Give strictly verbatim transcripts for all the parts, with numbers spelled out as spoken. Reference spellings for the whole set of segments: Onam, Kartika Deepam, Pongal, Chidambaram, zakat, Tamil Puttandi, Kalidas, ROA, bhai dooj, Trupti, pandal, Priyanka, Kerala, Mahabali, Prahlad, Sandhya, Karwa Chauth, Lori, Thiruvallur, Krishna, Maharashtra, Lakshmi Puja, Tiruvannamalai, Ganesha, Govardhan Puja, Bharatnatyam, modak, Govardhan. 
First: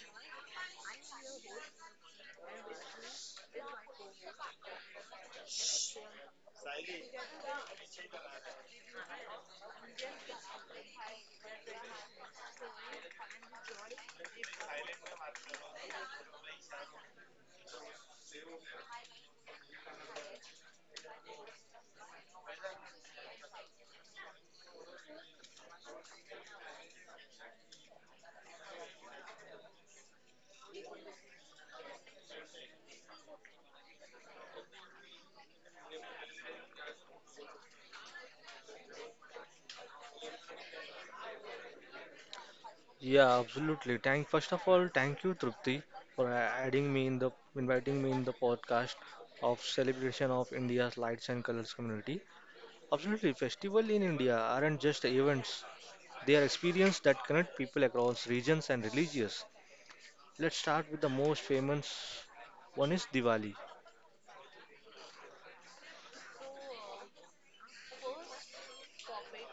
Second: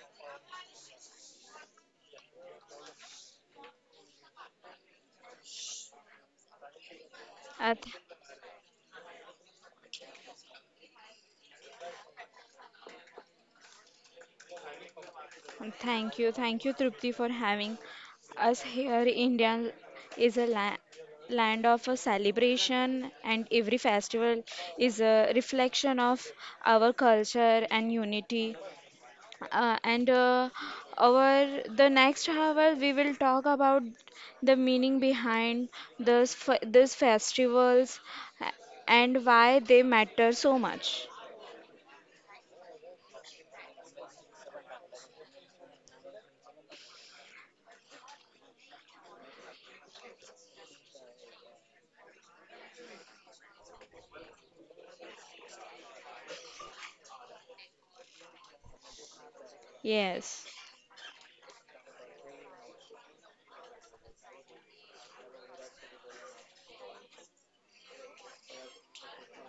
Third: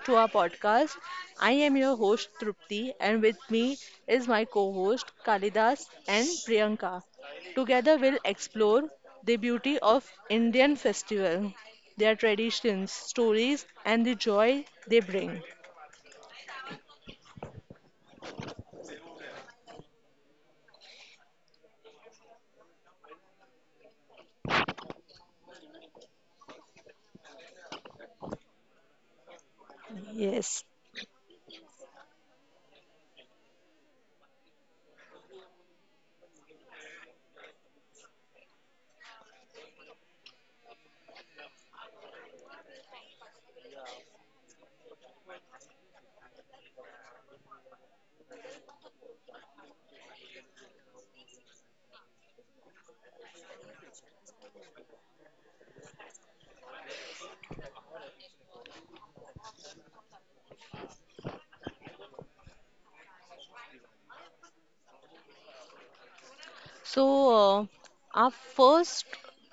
to our podcast. I am your host Trupti and with me is my co-host Kalidas and Priyanka. Uh, th- Together we'll explore the beauty of Indian festival, their traditions, stories and the joy they bring. thank you, thank you, Trupti, for having us here. India is a la- land of a celebration, and every festival is a reflection of our culture and unity. Uh, and uh, Yes. our the next hour, we will talk about the meaning behind this f- these festivals uh, and why they matter so much. Yeah, absolutely. Thank first of all, thank you, Trupti, for a- adding me in the inviting me in the podcast of celebration of India's lights and colors community. Absolutely, festival in India aren't just events; they are experiences that connect people across regions and religions. Yes. Let's start with the most famous one is Diwali. So, uh, our first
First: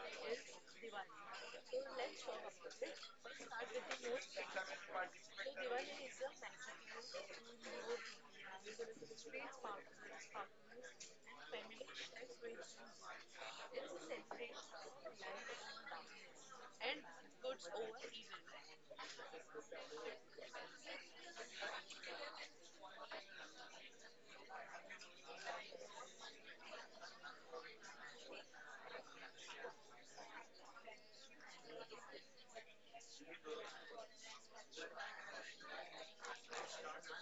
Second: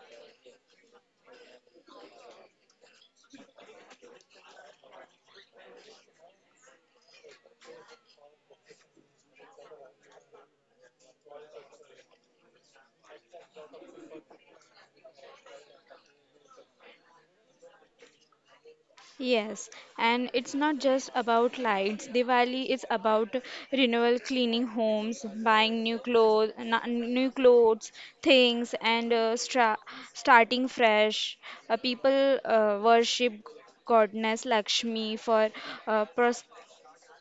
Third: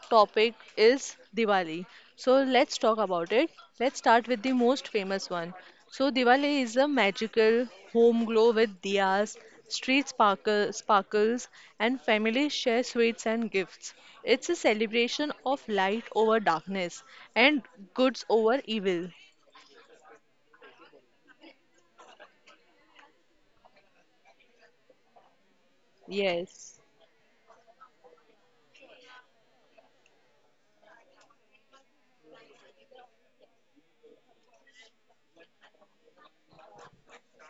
topic is Diwali. So, let's talk about it. Let's start with the most famous one. So, Diwali is a magical home glow with diyas, street sparkle, sparkles, and families share sweets and gifts. It's a celebration of light over darkness and goods over evil. Yes, and it's not just about lights. Diwali is about renewal, cleaning homes, buying new Yes. clothes, new clothes, things, and uh, stra starting fresh. Uh, people uh, worship goddess Lakshmi for uh,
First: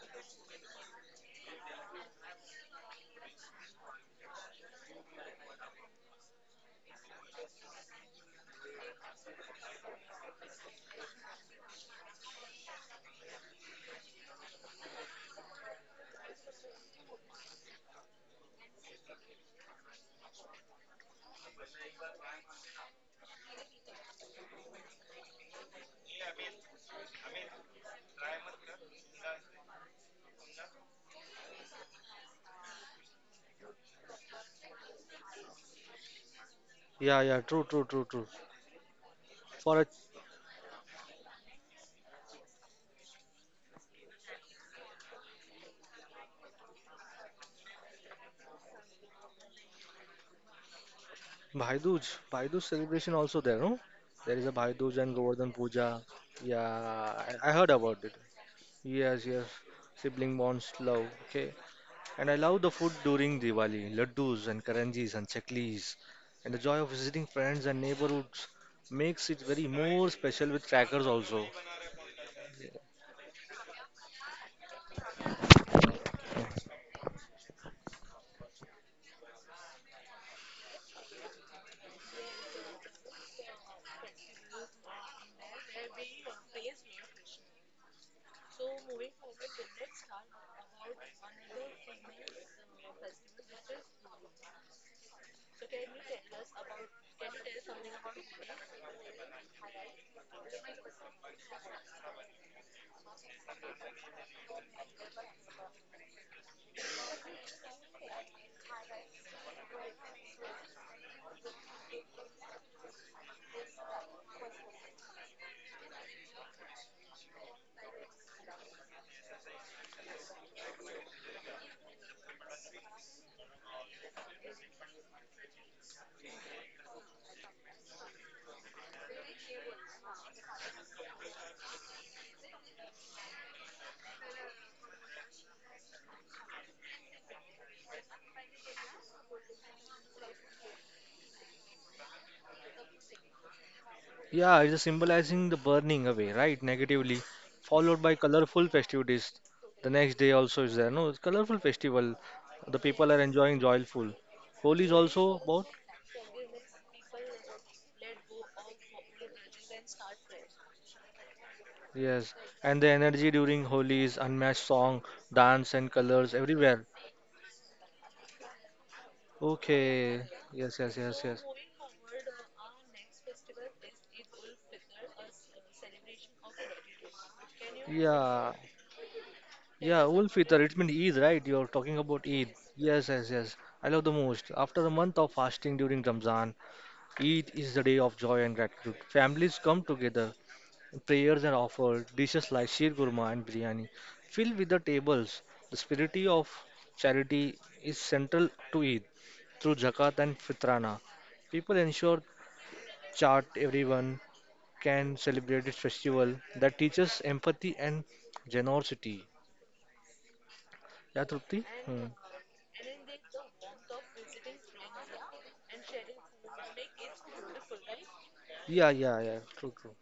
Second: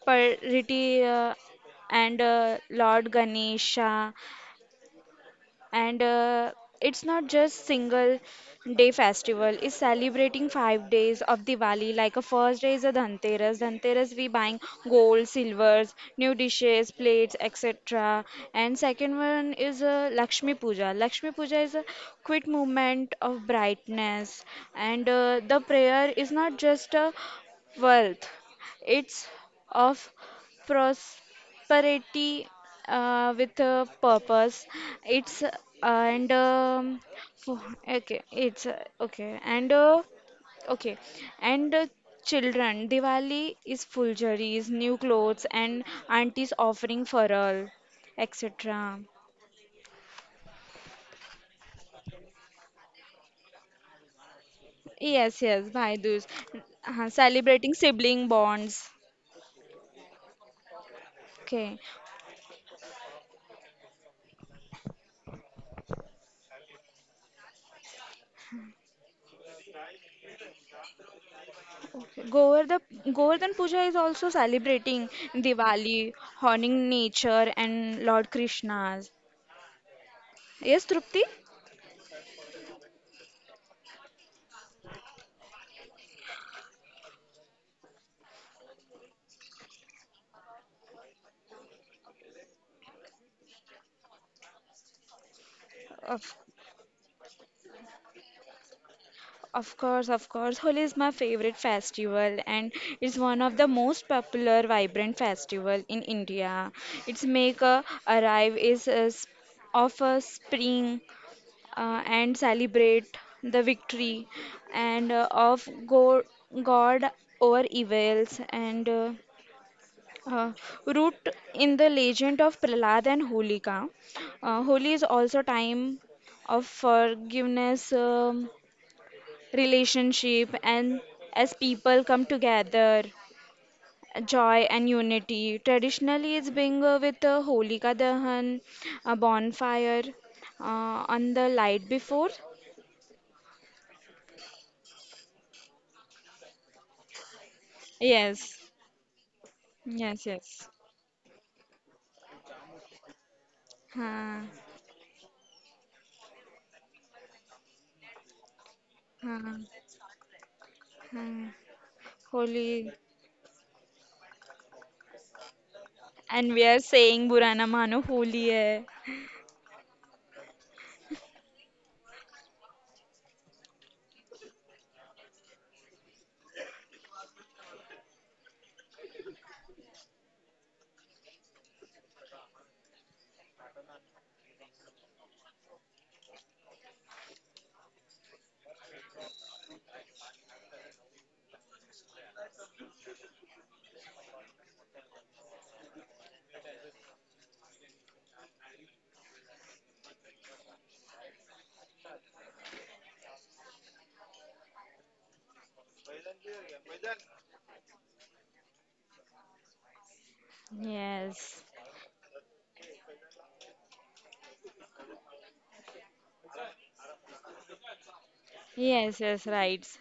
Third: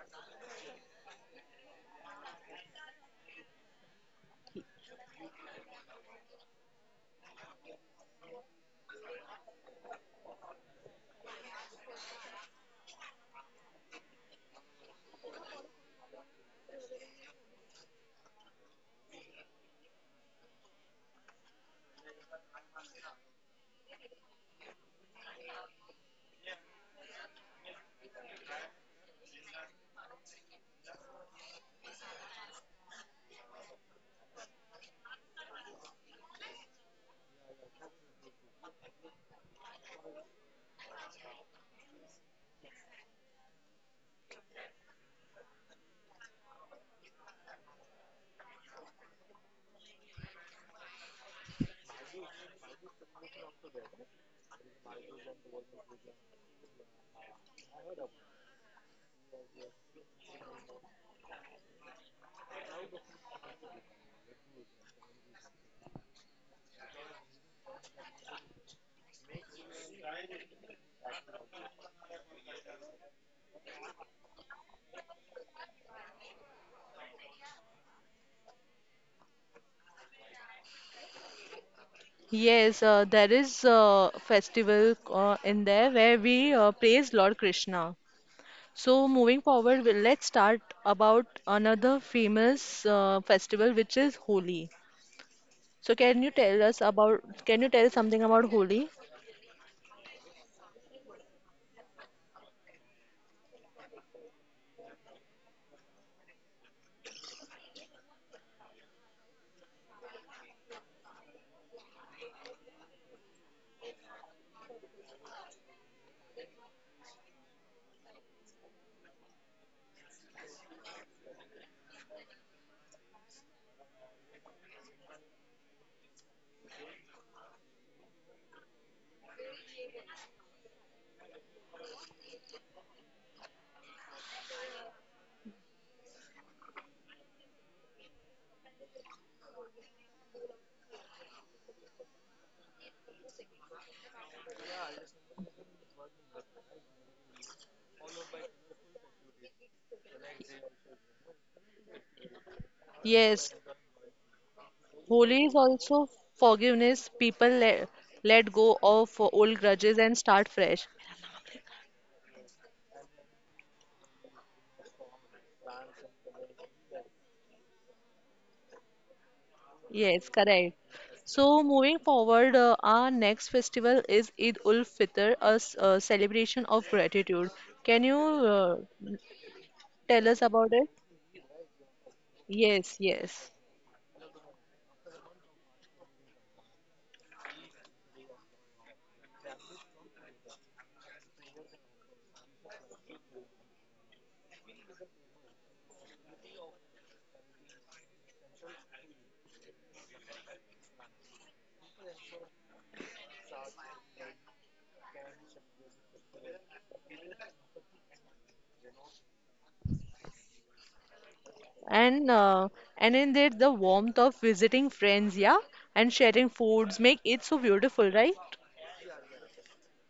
prosperity uh, and uh, Lord Ganesha, and uh, it's not just single day festival, it's celebrating five days of Diwali. Like, a first day is a dhanteras dhanteras We buying gold, silvers, new dishes, plates, etc. And second one is a Lakshmi Puja. Lakshmi Puja is a quick movement of brightness. And uh, the prayer is not just a wealth, it's of prosperity, parity, uh, with a purpose. it's uh, and um, Yeah, yeah, true, fo- true, true, okay. true. It's uh, okay, and For a uh, okay, and uh, children, Diwali is fuljaris, new clothes, and aunties offering fural, etc. Bhai Dooj, Bhai Dooj celebration also there, no? There is a Bhai Dooj and Yes, Govardhan yes, Bhai Puja. Dooj, Yeah, uh, I, I heard celebrating about it. sibling bonds. Yes, yes. Sibling bonds, love. Okay. Okay. And I love the food during Diwali, laddus and karanjis and chaklis. And the joy of visiting friends and neighborhoods makes it very more special with crackers also. Govardhan, Govardhan Puja is also celebrating Diwali, honoring nature and Lord Krishna's. Yes, Trupti? Yes, uh, there is a festival uh, in there where we uh, praise Lord Krishna. So moving forward, we- let's start about another famous uh, festival, which is Holi. So can Of, you tell us about, can you tell something about Holi? of course, of course. Holi is my favorite festival, and it's one of the most popular vibrant festival in India. Its make a arrive is a, s- of a spring, uh, and celebrate the victory, and uh, of go, God over evils, and uh, uh, root in the legend of Prahlad and Holika. Uh, Holi is also time of forgiveness, um relationship, and as people come together, joy and unity. Traditionally, it's being uh, with a Holika Dahan, a bonfire, uh, on the light before. Yeah, it's symbolizing the burning away, right? Negatively, followed by Yes, colorful festivities. The next yes, day also yes. is there. No, it's colorful festival. The people are Yes, enjoying joyful. Huh, Holi is also Holi is about. also forgiveness. People let, let go of old हाँ grudges and start fresh. हाँ Yes, Holi, and the energy during Holi is unmatched song, dance, and colors and we are everywhere. saying Burana Mano Holi hai. Yes, Okay, correct. yes, yes, yes, yes. So, moving forward, uh, our next festival is Eid ul Fitr, a, s- a celebration of gratitude. Can you Yeah, uh, yeah, tell Ul us Fitr, about it it? means Eid, right? You're talking about Eid. Yes, Yes, yes, yes. yes. I love the most. After a month of fasting during Ramzan, Eid is the day of joy and gratitude. Families come together. Prayers are offered, dishes like sheer kurma and biryani fill with the tables. The spirit of charity is central to Eid. Through zakat and fitrana, people ensure chart everyone can celebrate this festival that teaches empathy and generosity. Yeah, Trupti? Yes, Hmm. And uh, and in it, the warmth of visiting friends, yeah, and sharing foods make it so beautiful, right? Yeah, yeah, yes, yeah. yes, True, right. true.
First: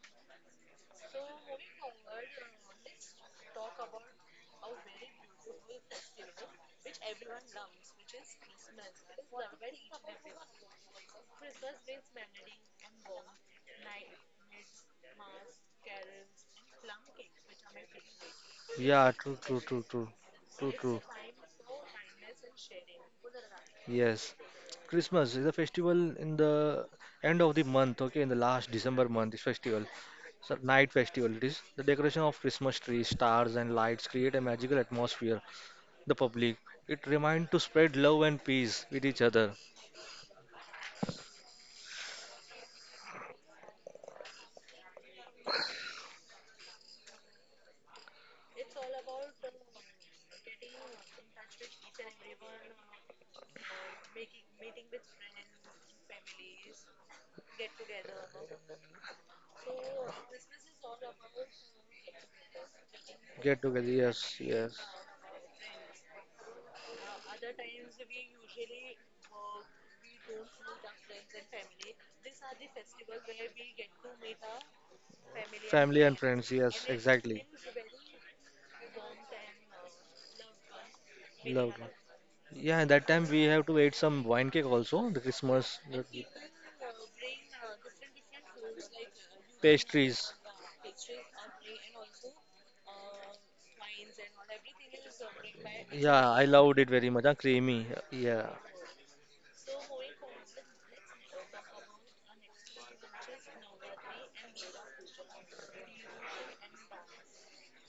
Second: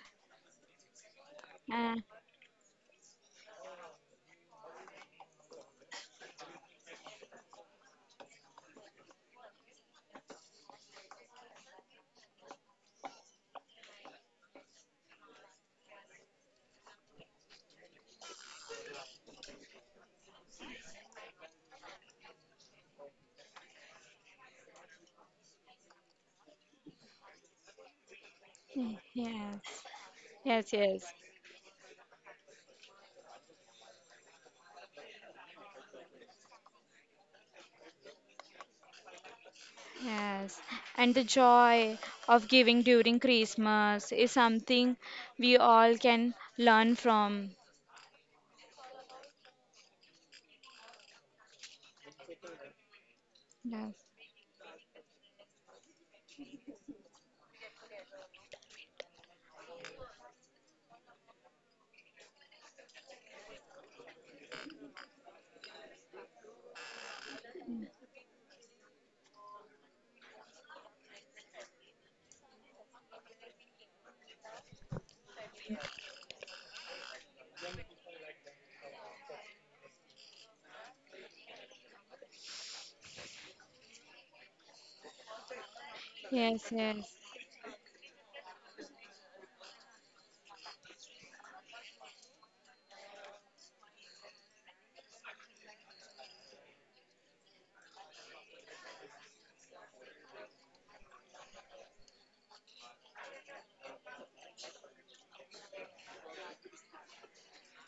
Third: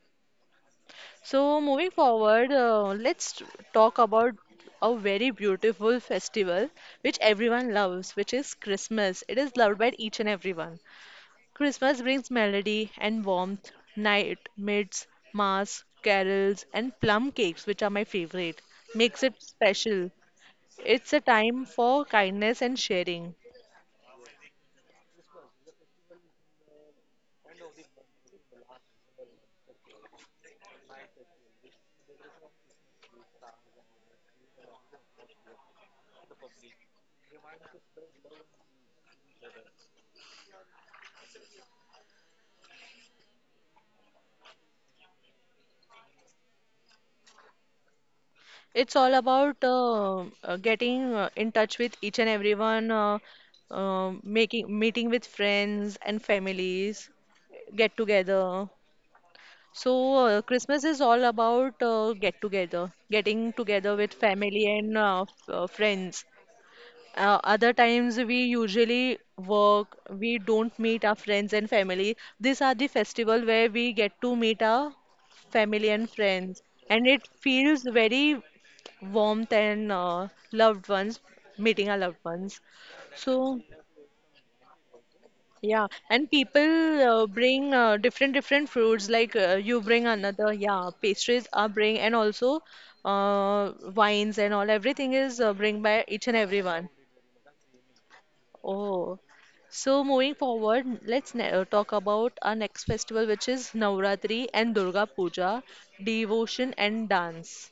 So moving Uh, forward, uh, let's talk about a very beautiful festival which everyone loves, which is Christmas. It is loved by each and everyone. Christmas brings melody and warmth, night, mids, mass, carols, and plum cakes, which are my favorite. Yeah, Makes it true, true, true, special. true, true, true. It's a time for kindness and sharing. Yes, Christmas is a festival in the end of the month. Okay, in the last December month, this yes, festival, so yes, night yes. festival. It is the decoration of Christmas trees, stars, and lights create a magical atmosphere. The public. It reminds to spread love and peace with each other. Yes, and the joy of giving during Christmas is something we all can learn from. It's all about uh, uh, getting uh, in touch with each and everyone, uh, Yes, uh, making meeting with friends and families, get together. So uh, Christmas is all about uh, get together, Get getting together. together with Yes, yes. family and uh, f- uh, friends. Uh, other times we usually work, we don't meet our friends and family. These are the festival where we get to meet our Family family and and friends, friends, yes, and it exactly. feels very warmth and uh, loved ones Loved one. meeting our loved ones. Yeah, that time we have So to eat some wine cake also, the Christmas the yeah, and yes, yes. people uh, bring uh, different different fruits like uh, you bring pastries. another, yeah, pastries are bring and also uh, wines and all everything is uh, bring by Yeah, each and I loved it everyone. very much. Huh, creamy. Yeah. Oh, so moving forward, let's ne- uh, talk about our next festival, which is Navratri and Durga Puja, devotion and dance.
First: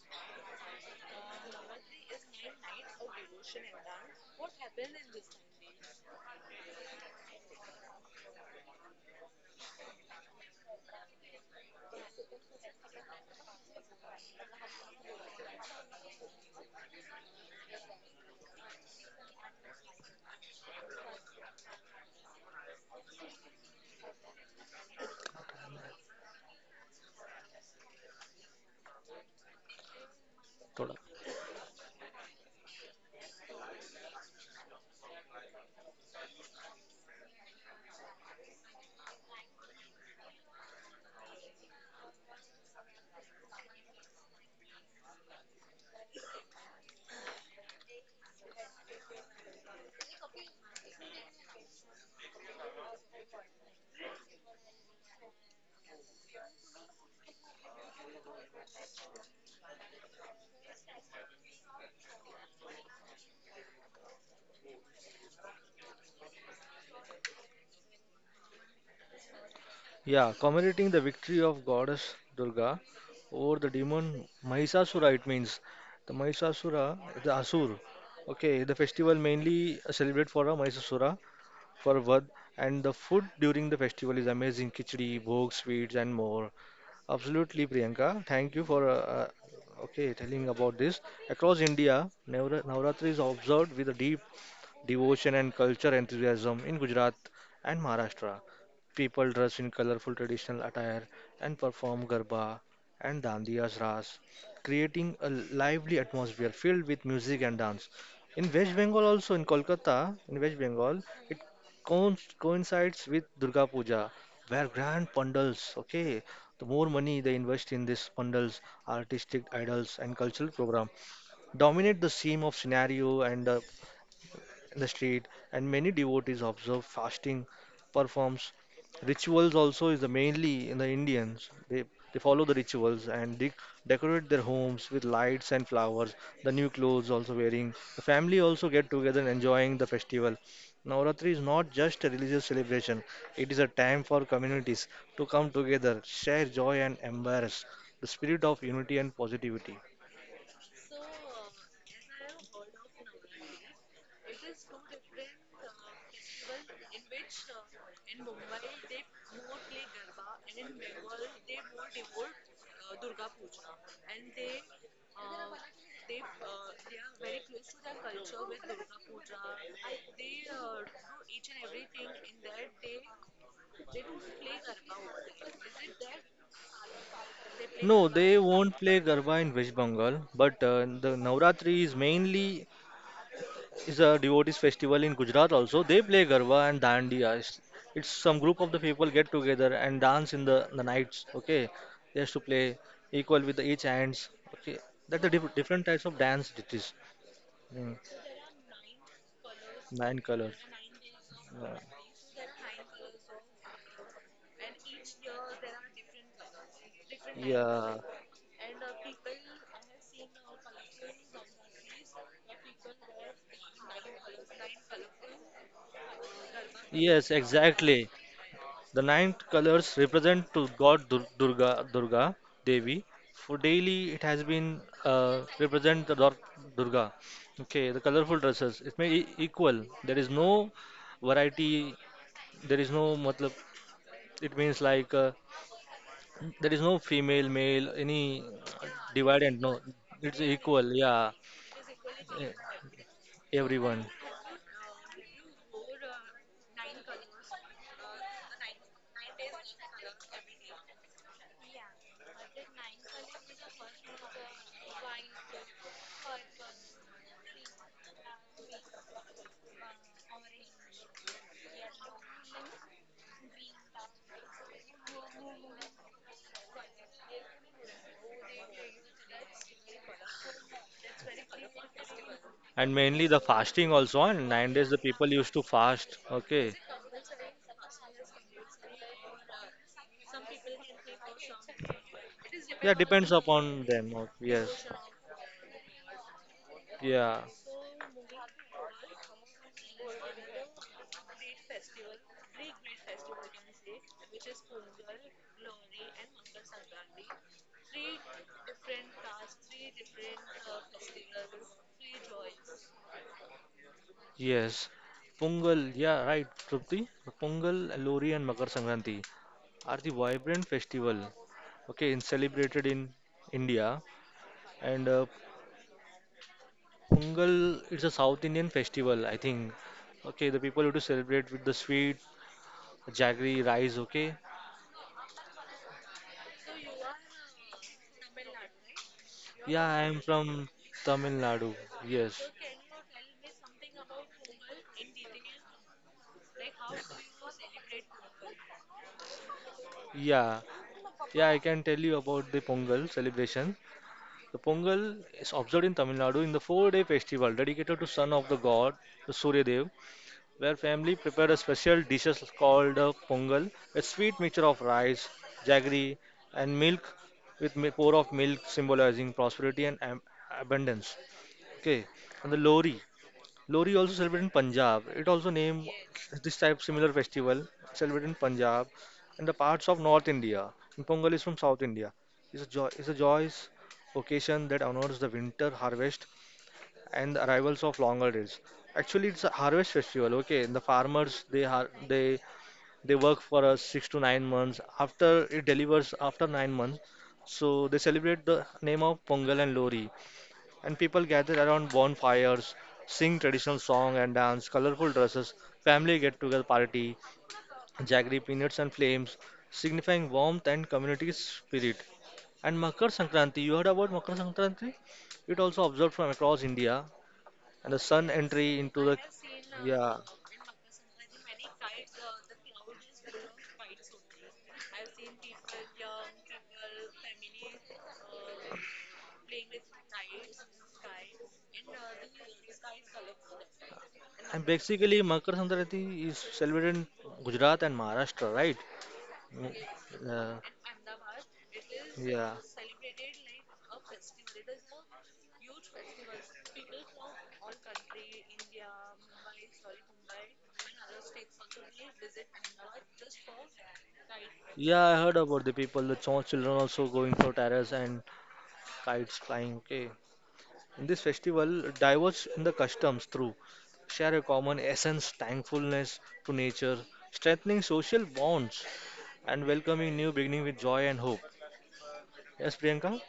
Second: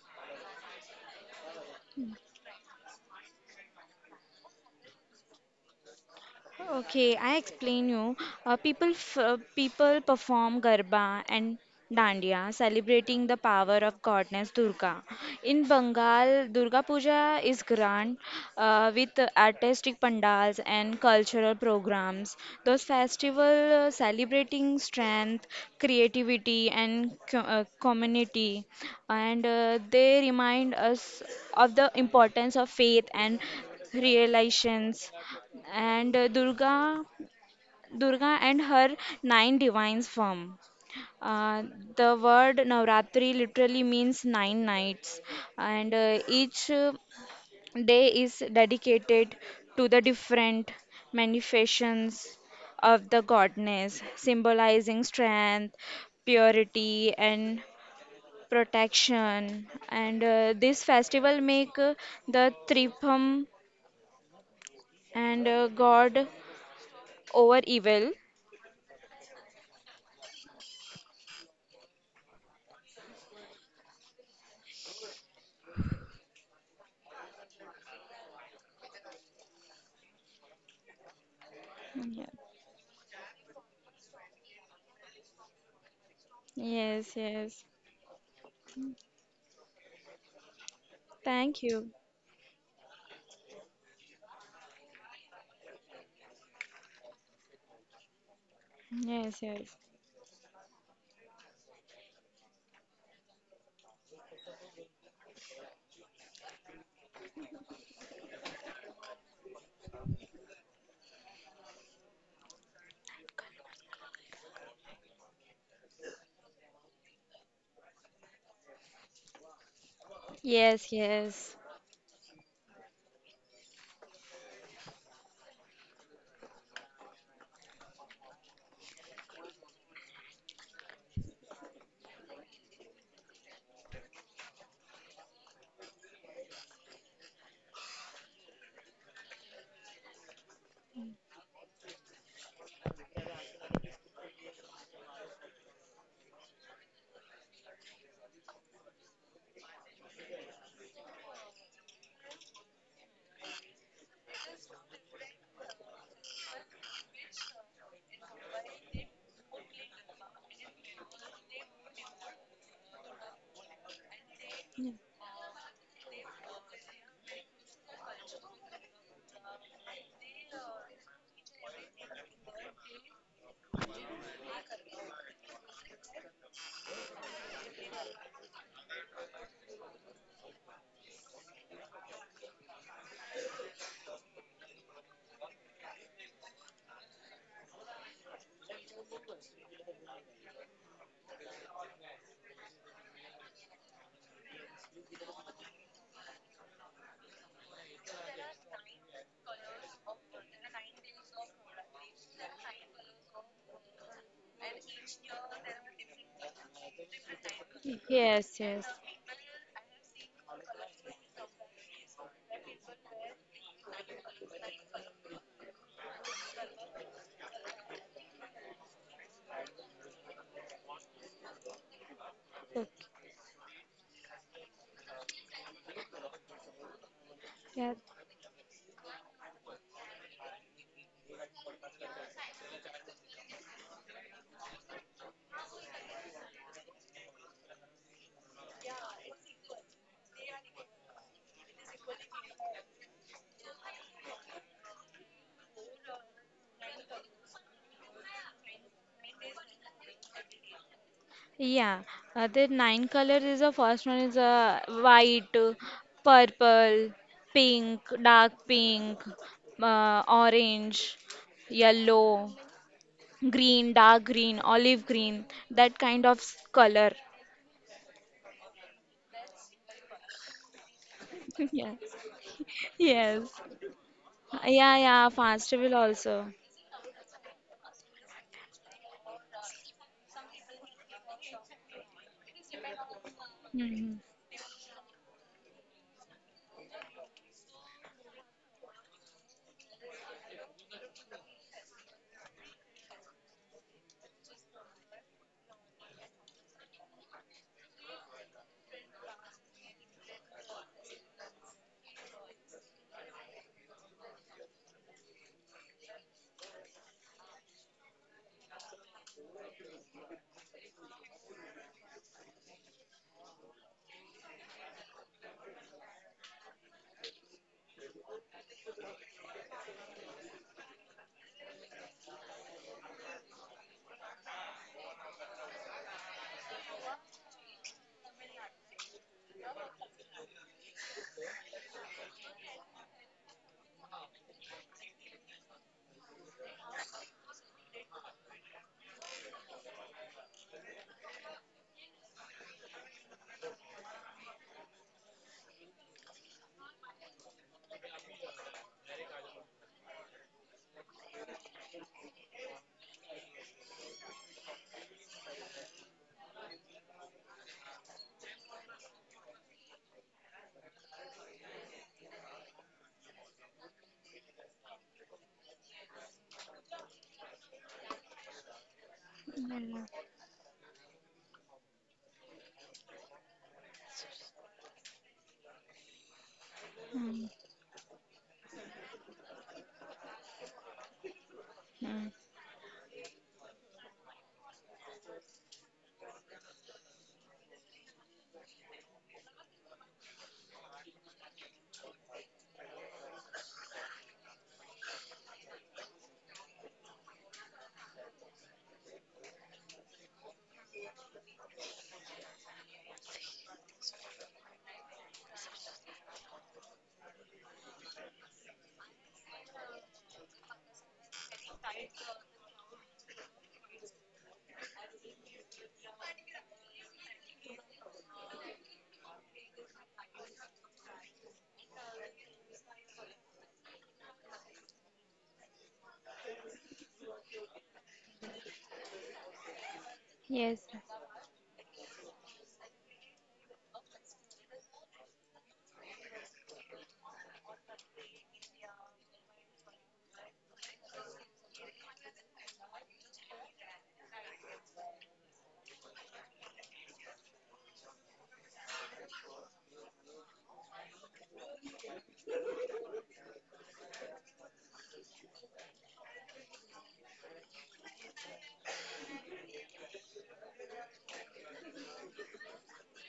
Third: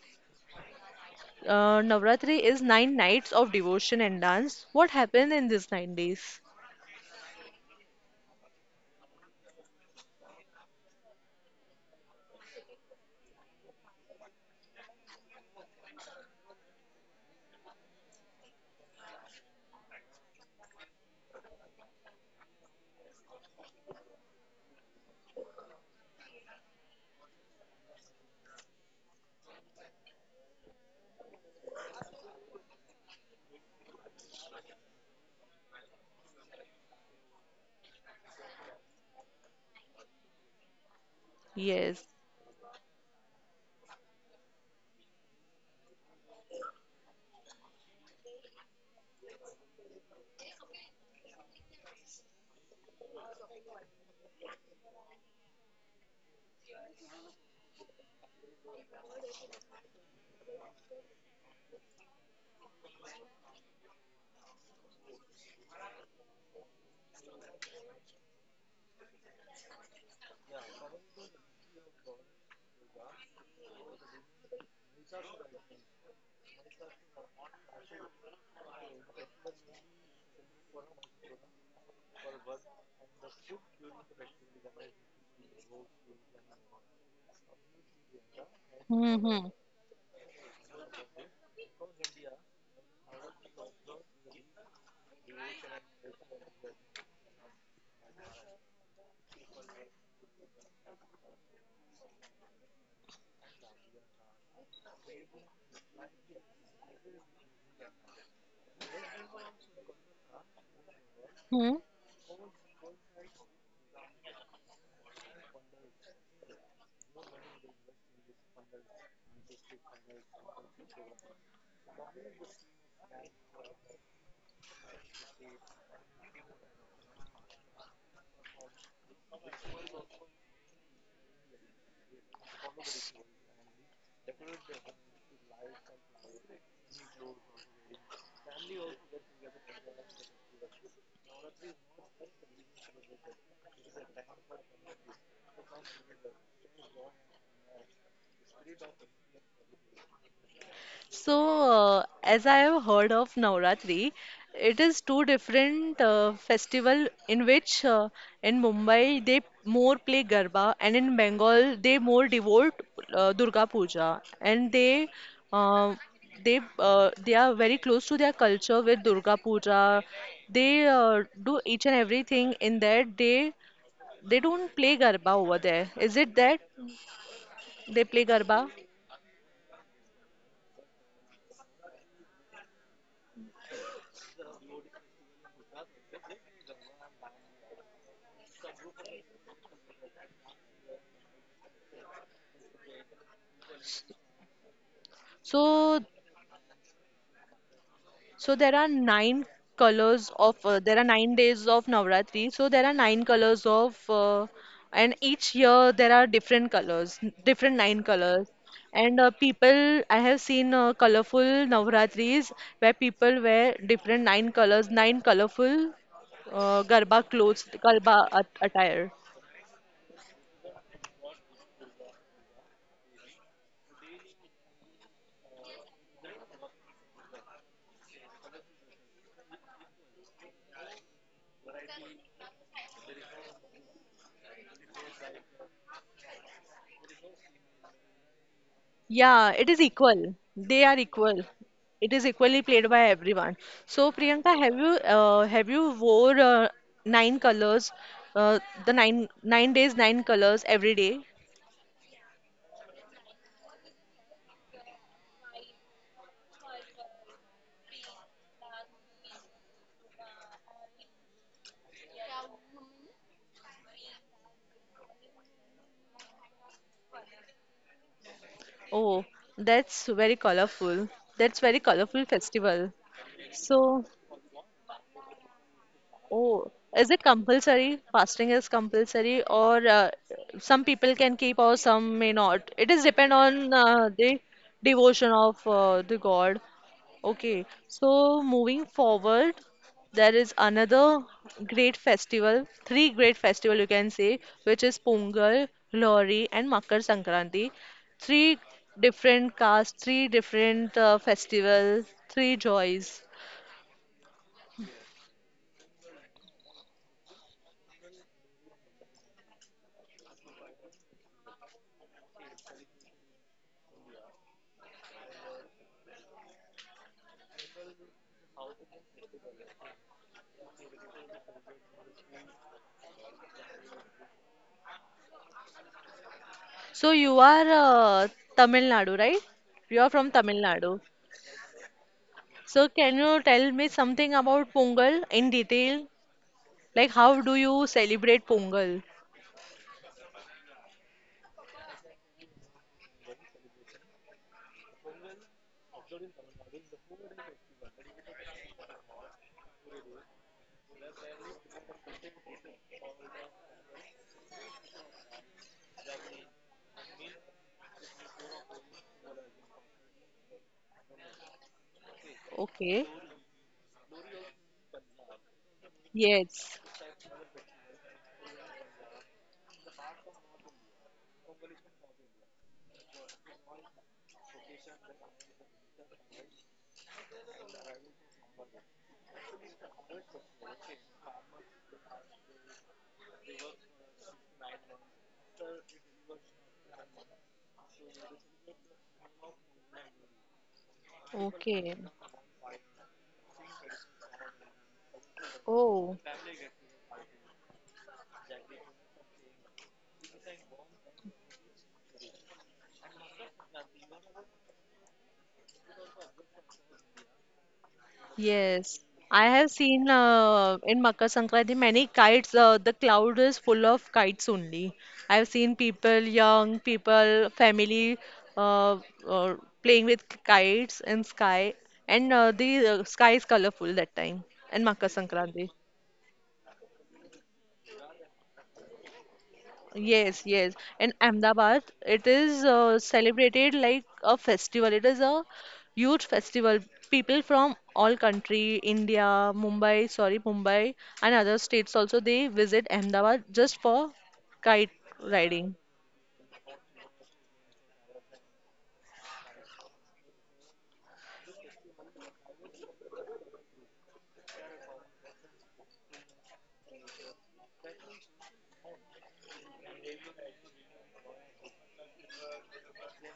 Uh, Navratri is nine nights of devotion and dance. What happened in these nine days? Okay, I explain you. Uh, people f uh, people perform garba and dandiya, celebrating the power of goddess Durga. In Bengal, Durga Puja is grand, uh, with artistic pandals and cultural programs. Those festivals celebrating strength, creativity, and co uh, community, and uh, they remind Thoda. us of the importance of faith and realizations, and uh, Durga, Durga and her nine divines form. Uh, Yes. the word Navratri literally means nine nights, and uh, each uh, day is dedicated to the different manifestations of the goddess, symbolizing strength, purity, and protection. And uh, this festival make uh, the Tripam and uh, God over evil. Yeah, commemorating the victory of goddess Durga over the demon Mahisasura, it means. The Mahisasura, the Asur. Okay, the festival mainly celebrate for a Mahisasura, for Yeah. Vad, and the food during the festival is amazing. Khichdi, bhog, sweets, and more. Yes, yes. Absolutely, Priyanka. Thank you for uh, uh, Mm-hmm. okay telling about this. Across Thank you. India, Navra Navratri is observed with a deep devotion and culture enthusiasm in Gujarat and Maharashtra. People Yes, dress in yes. colorful traditional attire and perform garba and dandiya's ras, creating a lively atmosphere filled with music and dance. In West Bengal, also in Kolkata, in West Bengal, it coin- coincides with Durga Puja, where grand pandals, okay, the more money they invest in these pandals, artistic idols, and cultural Yes, program yes. dominate the theme of scenario and uh, in the street, and many devotees observe fasting, performs rituals. Also, is the mainly in the Indians they they follow the rituals and they decorate their homes with lights and flowers. The new clothes also wearing. The family also get together and enjoying the festival. Navratri is not just a religious celebration; it is a time for communities to come together, share joy, and embrace the spirit of unity and positivity. So, uh, as I have heard of Navratri, it is two different uh, festival in which uh, in Mumbai they more play Garba and in Bengal they more devote uh, Durga Puja and they uh, they uh, they are very close to their culture with Durga Puja. They uh, do each and everything in that they they don't play Garba over there. Is it that No, they play they Garba? won't play Garba in West Bengal, but uh, the Navratri is mainly is a devotees festival in Gujarat also. They play Garba and Dandiya. It's, it's some group of the people get together and dance in the, the nights. Okay, they have to play equal with the each hands. Okay, that the diff different So types of dance it is. Mm, So there are nine nine colors colors. of uh, there are nine days of Yeah. Navratri. So there are nine colors of uh, and each year there are different colors, n- different nine Yeah. colors. Yes, yes. And uh, people, I have seen uh, colorful Navratris where people wear different nine colors, nine colorful uh, Garba Yes, clothes, exactly. Garba at attire. The nine colors represent to God Dur- Durga, Durga Okay. Devi. For daily, it has been uh, represent the Dor- Durga. Okay, Yeah. the colorful dresses. It may e- equal. There is no variety. There is no matlab. It means like uh, there is no female, male, any Yeah, divide it and is no. equal. It's They equal. are Yeah, equal. It is equally e- played by everyone. So everyone. Priyanka, have you uh, have you wore uh, nine colors, uh, the nine nine days, nine colors every day? Yeah. Uh, the nine colors is the first one is uh, white, purple, pink, dark pink, uh, orange, yellow, green, dark green, olive green, that kind of s- color. Oh, that's very colorful. That's very Yeah. colorful festival. And mainly the Yes. fasting So, also, and nine days Yeah, the yeah, people used to festival fast. also. oh, Okay. is it compulsory? Fasting is compulsory, or uh, some people can keep, or some may not. It Yeah, is depend depends on upon uh, them. o- the Yes. devotion of uh, the God. Yeah. Okay, so moving forward, there is another great festival, three great festival you can say, which is Pongal, Lohri, and Makar Sankranti. Three different castes, three different uh, festivals, three joys. Yes. Pongal. Yeah, right, Trupti. Pongal, Lori, and Makar Sankranti are the vibrant festival, okay, in celebrated in India, and uh, pungal it's a south Indian festival, I think. Okay, the people who to celebrate with the sweet jaggery rice. Okay, So you are uh, Tamil Nadu, right? You yeah, are I from am Tamil from Nadu. Tamil Nadu. Yes. So can you tell me something about Pongal in detail? Like how do you celebrate Pongal? Yeah, yeah, I can tell you about the Pongal celebration. The Pongal is observed in Tamil Nadu in the four day festival dedicated to son of the god, the Surya Dev, where family prepared a special dishes called uh, pongal, a sweet mixture of rice, jaggery, and milk, with mi- pour of milk symbolizing prosperity and am- abundance. Okay, and the Okay. Lori. Lori also celebrated in Punjab. It also named this Yes. type similar festival celebrated in Punjab and the parts of Hmm. North India. And Pongal is from South India. It's a joy. It's a joyous occasion that honors the winter harvest and the arrivals of longer days. Actually, it's a harvest festival. Okay, the farmers they har- Mm. they they work for us six to nine months. After it delivers after nine months, so they celebrate the name of Pongal and Lori, and people gather Okay. around bonfires, sing traditional song and dance, colorful dresses, Oh. family get-together party, jaggery peanuts and flames, signifying warmth and community spirit. And Makar Sankranti, you heard about Makar Sankranti? It also observed from across India and the sun entry Yes, into the. I have seen Yeah. uh, in Makar Sankranti many kites. Uh, the cloud is full of kites only. I have seen people, young people, family, uh, uh, playing with kites in sky, and uh, the uh, sky is colorful that time And in Makar basically, Makar Sankranti. Sankranti is celebrated in Gujarat and Maharashtra, right? Mm, Yes, yes. Yes, In Ahmedabad, it yeah, yeah, is uh, celebrated like a festival. It is a huge festival. People from all country, India, Mumbai, sorry, Mumbai, and other states also, they visit Ahmedabad just for kite yeah. I heard about riding. the people, the small children also going for terrace and kites flying. Okay, in this festival, diverge in the customs through share a common essence, thankfulness to nature, strengthening social bonds, and welcoming new beginning with joy and hope. Yes, Priyanka?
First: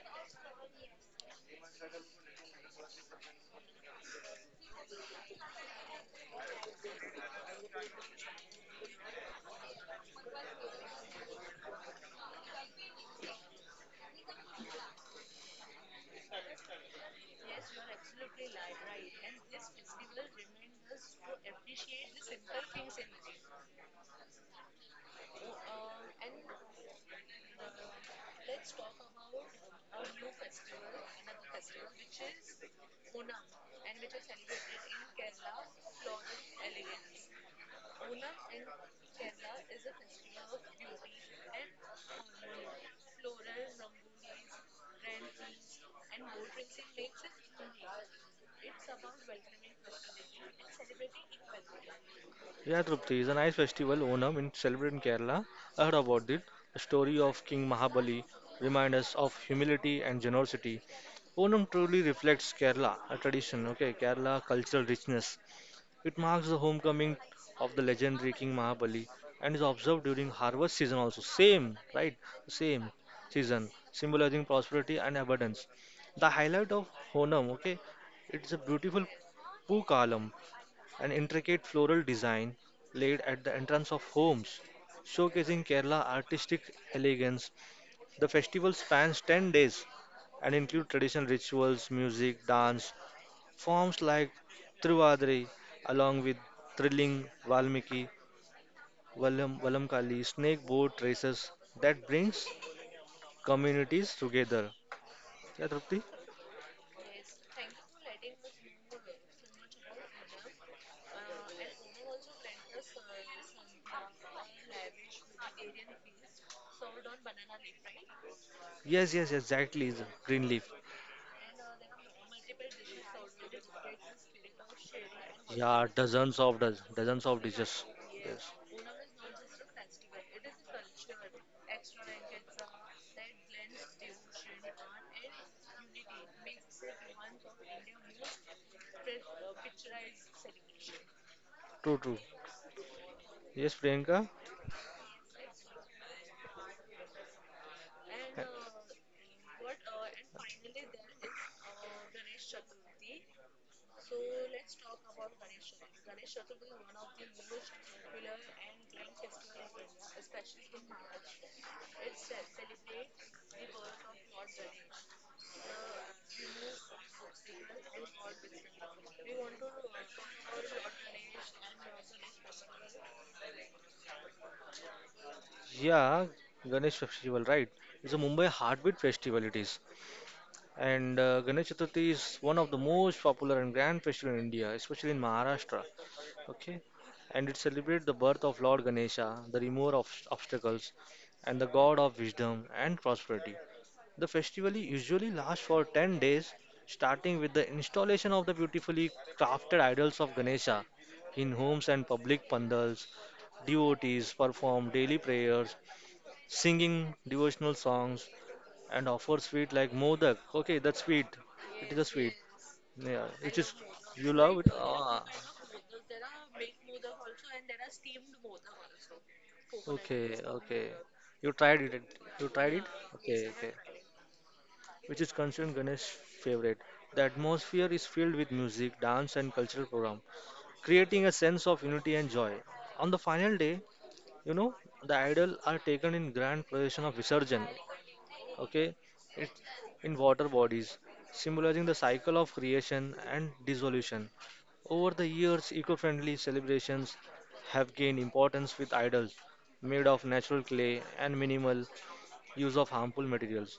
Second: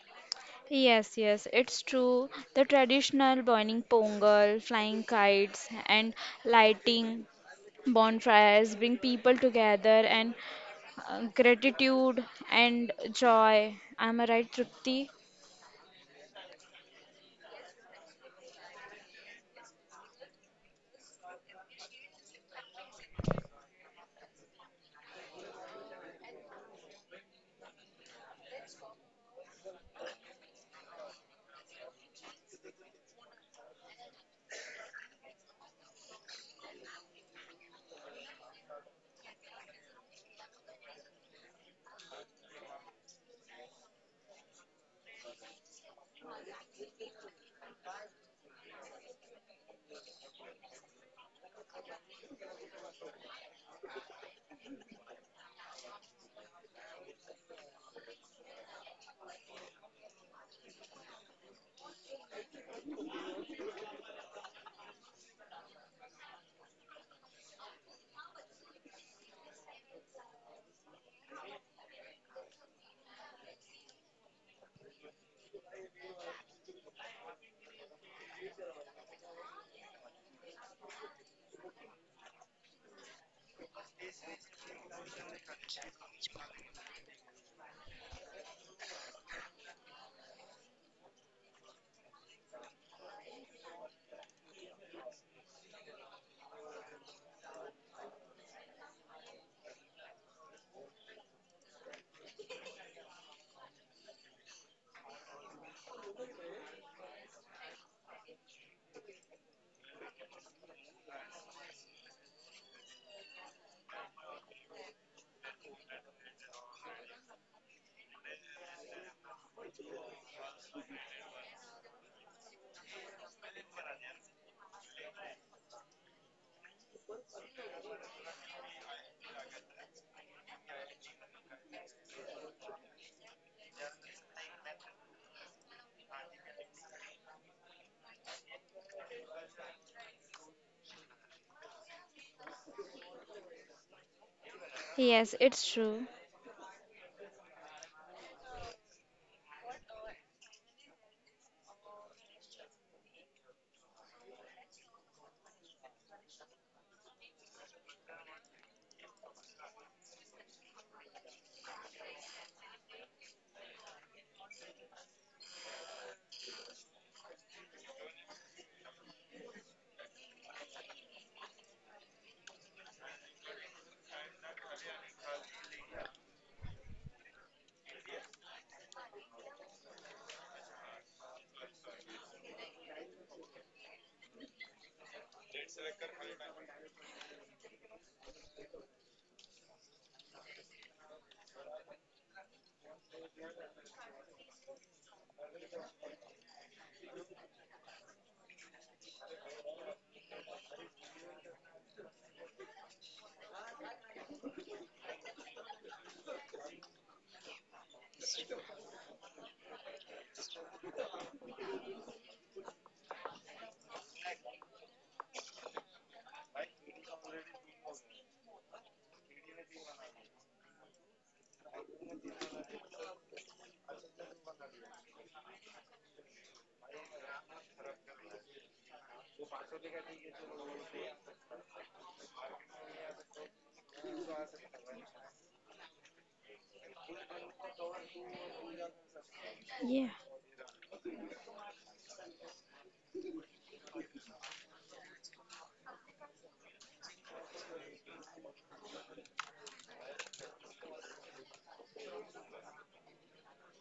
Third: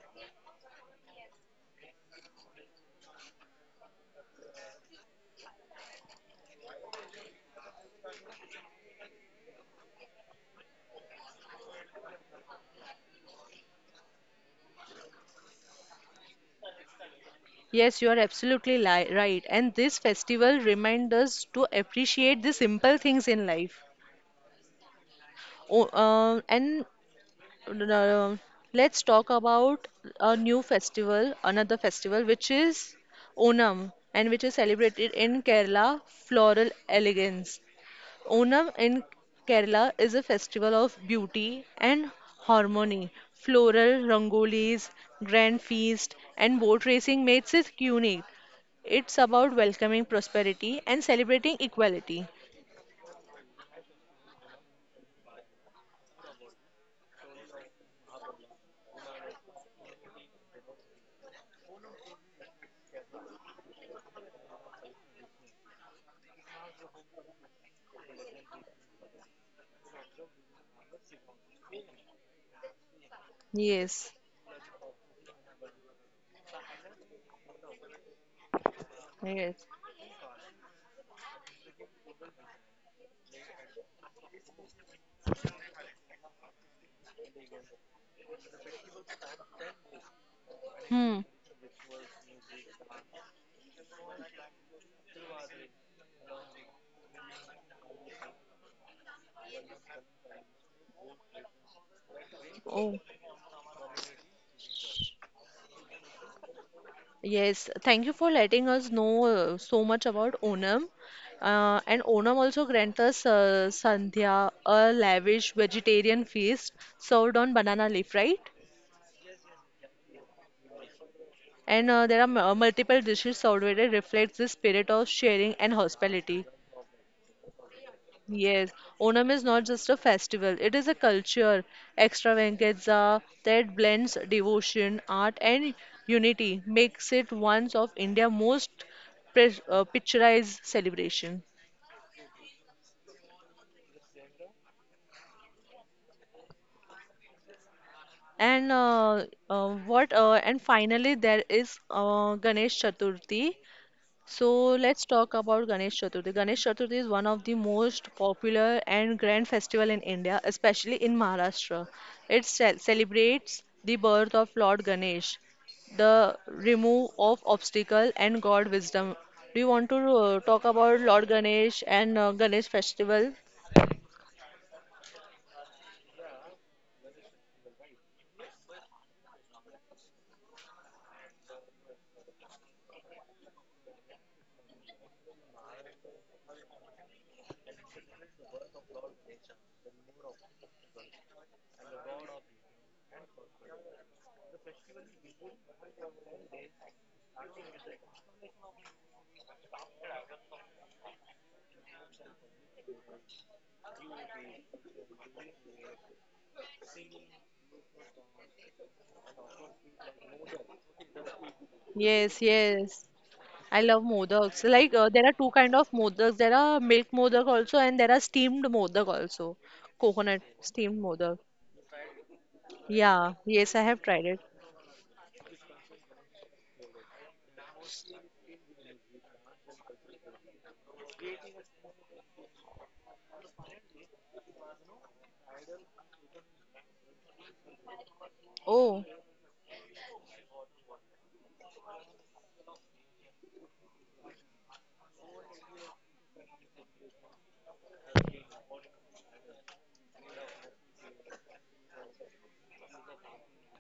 yes, yes, it's true. The traditional burning pongal, flying kites, and lighting bonfires bring people together and uh, gratitude and joy. Am I right, Trupti? Yes, you are absolutely li right. And this festival reminds us to appreciate the simple things in life. Oh, uh, and Um, let's talk about a new festival, another festival, which is Onam, and which is celebrated in Kerala, floral elegance. Onam in Kerala is a festival of beauty and harmony. Floral rangolis, grand feast, and boat racing makes it unique. It's about welcoming prosperity and celebrating equality. Yeah, Trupti is a nice festival, Onam, in celebrated in Kerala. I heard about it. The story of King Mahabali reminds us of humility and generosity. Onam truly reflects Kerala, a tradition, okay, Kerala cultural richness. It marks the homecoming of the legendary King Mahabali and is observed during harvest season also. Same, right? Same season, Yes, symbolizing prosperity and abundance. The highlight of Honam, okay, it's a beautiful yes. poo column, an intricate floral design laid at the entrance of homes, showcasing Kerala artistic elegance. The festival spans ten days and include Hmm. traditional rituals, music, dance, forms like Trivadri, along with thrilling Valmiki, Valam, Valamkali, snake boat races that brings Oh. communities together. Yeah, Trupti? Yes, thank you for letting us know uh, so much about Onam. Uh, and Onam also grants us uh, Sandhya, a lavish vegetarian feast served on banana leaf, right? Yes, yes, exactly, greenleaf. And uh, there are m- uh, multiple dishes served where it reflects the spirit of sharing and Yeah, dozens hospitality. of doz dozens of dishes. Yes. Yes, Onam is not just a festival, it is a culture, extravaganza that blends devotion, art, and unity, makes it one of India's most pres- uh, picturized celebration. True, true. Yes, Priyanka. Yes, it's true. And uh, uh, what uh, and finally there is uh, Ganesh Chaturthi. So let's talk about Ganesh Chaturthi. Ganesh Chaturthi is one of the most popular and grand festival in India, especially in Maharashtra. It ce- celebrates the birth of Lord Ganesh, the remove of obstacle and God wisdom. Do you want to uh, talk about Lord Ganesh and uh, Ganesh festival? Yeah, Ganesh festival, right? It's a Mumbai heartbeat festival. It is, and uh, Ganesh Chaturthi is one of the most popular and grand festival in India, especially in Maharashtra. Okay, and it celebrates the birth of Lord Ganesha, the remover of obstacles, and the god of wisdom and prosperity. The festival usually lasts for ten days, starting with the installation of the beautifully crafted idols of Ganesha in homes and public pandals. Devotees perform daily prayers, singing devotional songs, and offer sweet like modak. Okay, that's sweet. It is a sweet. Yes, yes. Yeah, which is. I love You love modaks. it. Like uh, Ah, there are two kind of modaks. There are milk modak also and there are steamed modak also. okay, Coconut okay. steamed modak. You tried it. You tried it. Yeah, Okay, okay. yes, I have tried it. Which is considered Ganesh's favorite. The atmosphere is filled with music, dance, and cultural program, creating a sense of unity and joy. On the final day, you know, the idol are taken in grand procession of Visarjan, okay, Oh, it, Yeah, in water bodies symbolizing the cycle of creation and dissolution. Over the years eco-friendly celebrations have gained importance with idols made of natural clay and minimal use of harmful materials.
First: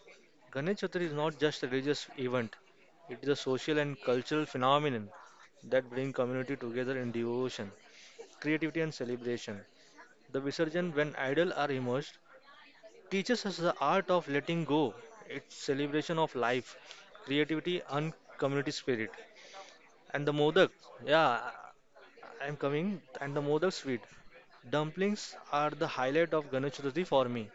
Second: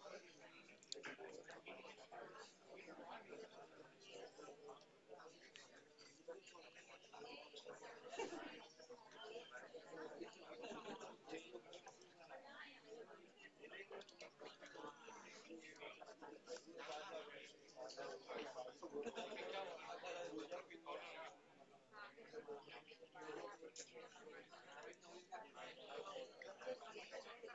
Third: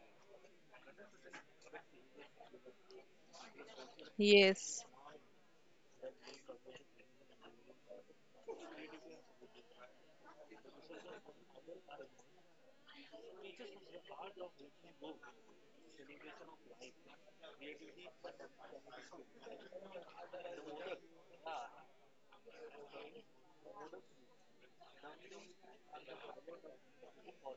Ganesh Chaturthi is not just a religious event, it is a social and cultural yes. phenomenon that brings community together in devotion, creativity and celebration. The Visarjan, when idols are immersed, teaches us the art of letting go, its celebration of life, creativity, and community spirit. And the modak, yeah, I'm coming. And the modak sweet dumplings are the highlight of Ganesh Chaturthi for me.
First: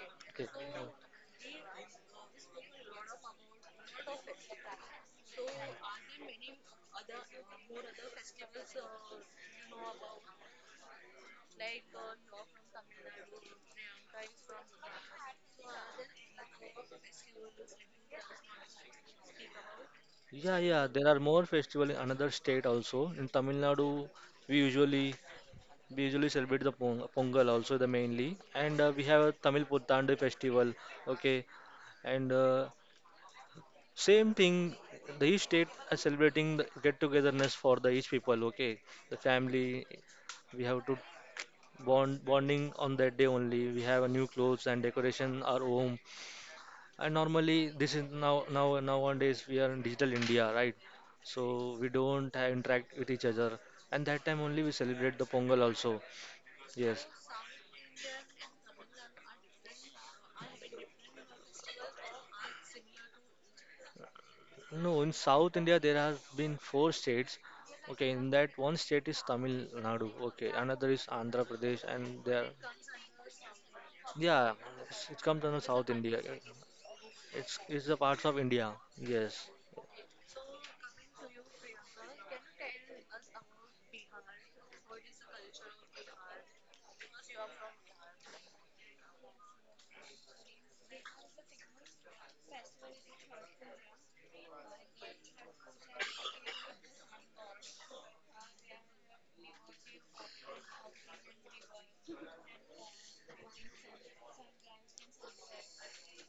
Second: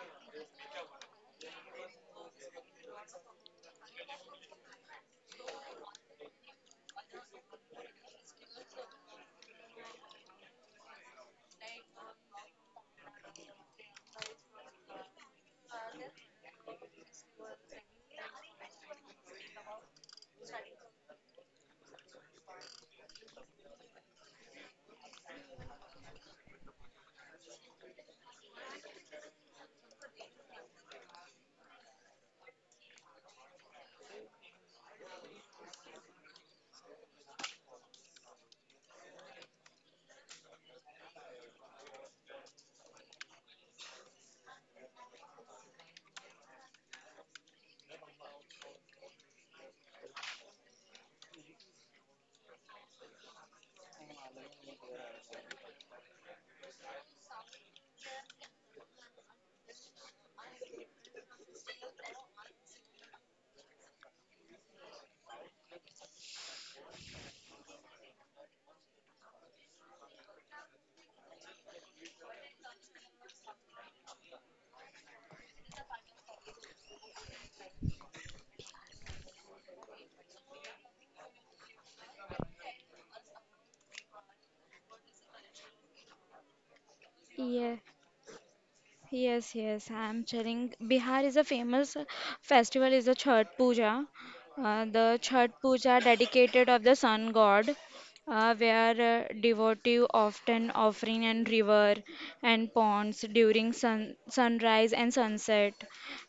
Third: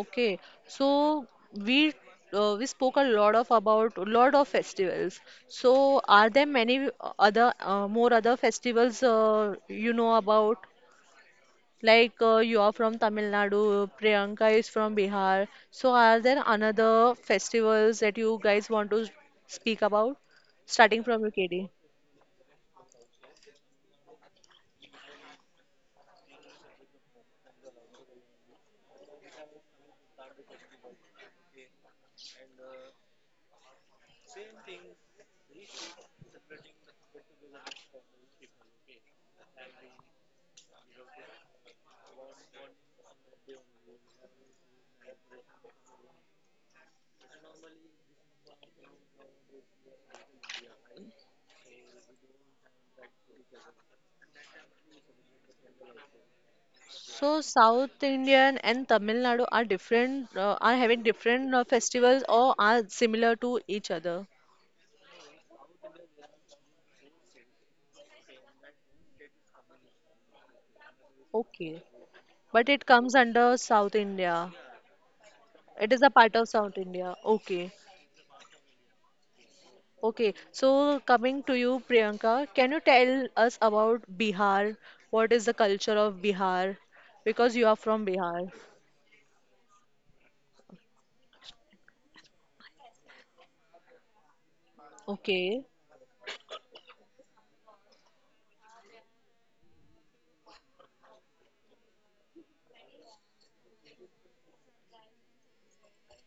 Okay. Okay. No. So we uh, we spoke a lot of about lot of festivals. So are there many other uh, more other festivals uh, you know about? Like uh, you are from Tamil Nadu, Priyanka is from Bihar. So are there another festivals that you guys want to speak about? Yeah, yeah, Starting there are from you, more Katie. festival in another state also. In Tamil Nadu, we usually we usually celebrate the Pong Pongal also the mainly, and uh, we have a Tamil Puttandi festival. Okay, and uh, same thing, the each state are celebrating the get-togetherness for the each people. Okay, the family, we have to bond bonding on that day only. We have a new clothes and decoration our home. And normally, this is now now nowadays we are in digital India, right? So we don't have interact with each other. And that time only we celebrate the Pongal also. Yes. So South Indian and Tamil Nadu are different, uh, are having different uh, festivals or are similar to each other. No, in South India there has been four states. Okay, in that one state is Tamil Nadu. Okay, another is Andhra Okay. Pradesh, and there, But it comes under South India. yeah, it's, it comes under It South is a India. part of South India. It's Okay. it's the parts of India. Yes, Okay. So coming to you, Priyanka, can you tell us about Bihar? What is the culture of Bihar? Because you are yeah. from Bihar. Yes, yes, I'm telling. Bihar is a famous festival is the Chhath Puja. Uh, the Chhath Okay. Puja dedicated of the sun god, uh, where uh, devotee often offering and river and ponds during sun sunrise and sunset.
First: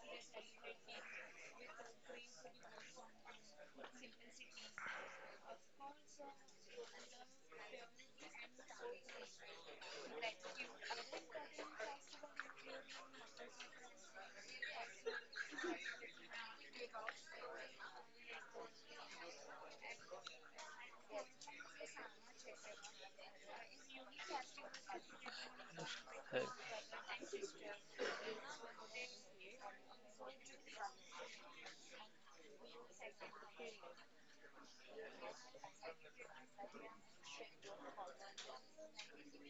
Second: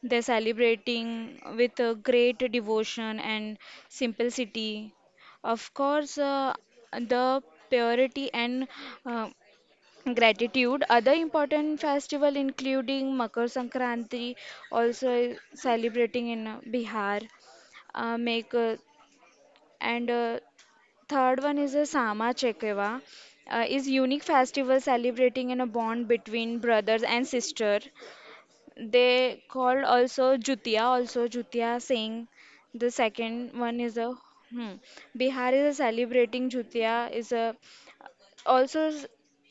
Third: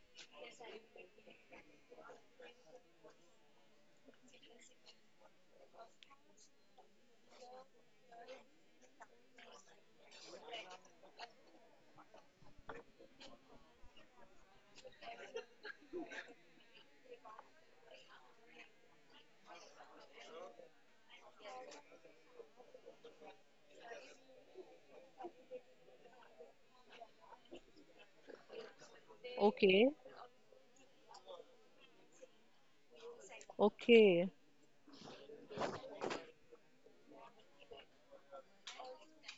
They celebrating with a great devotion and simplicity. Of course, uh, the purity and uh, gratitude. Other important festival including Makar Sankranti, also is celebrating in uh, Bihar. Uh, make uh, and uh, third one is a Sama Chekeva, uh, is unique festival celebrating in a bond between brothers and sister. They called Okay. also Jutia, also Jutia Singh. The second one is a Okay. hmm, Bihar is a celebrating Jutia is a also s-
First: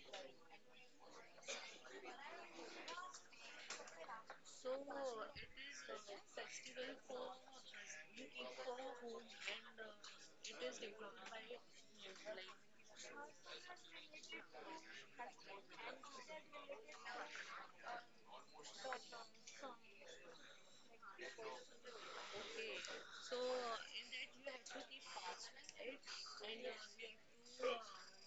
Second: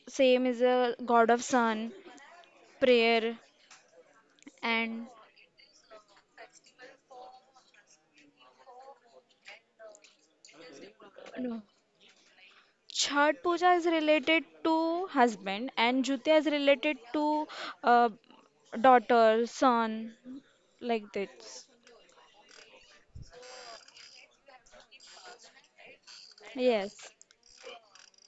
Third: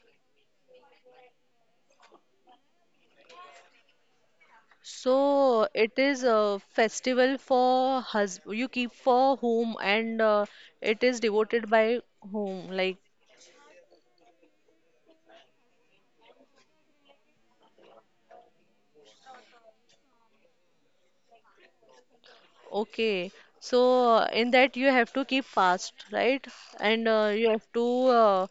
same is a god of sun prayer and So it is a festival for hus you keep for whom and uh, it is devoted no. by whom, like, Chhat Puja is related to husband and Jutya is related to uh, daughter, son, like this. okay, so uh, in that you have to keep fast, right, and uh, Yes, you have to uh,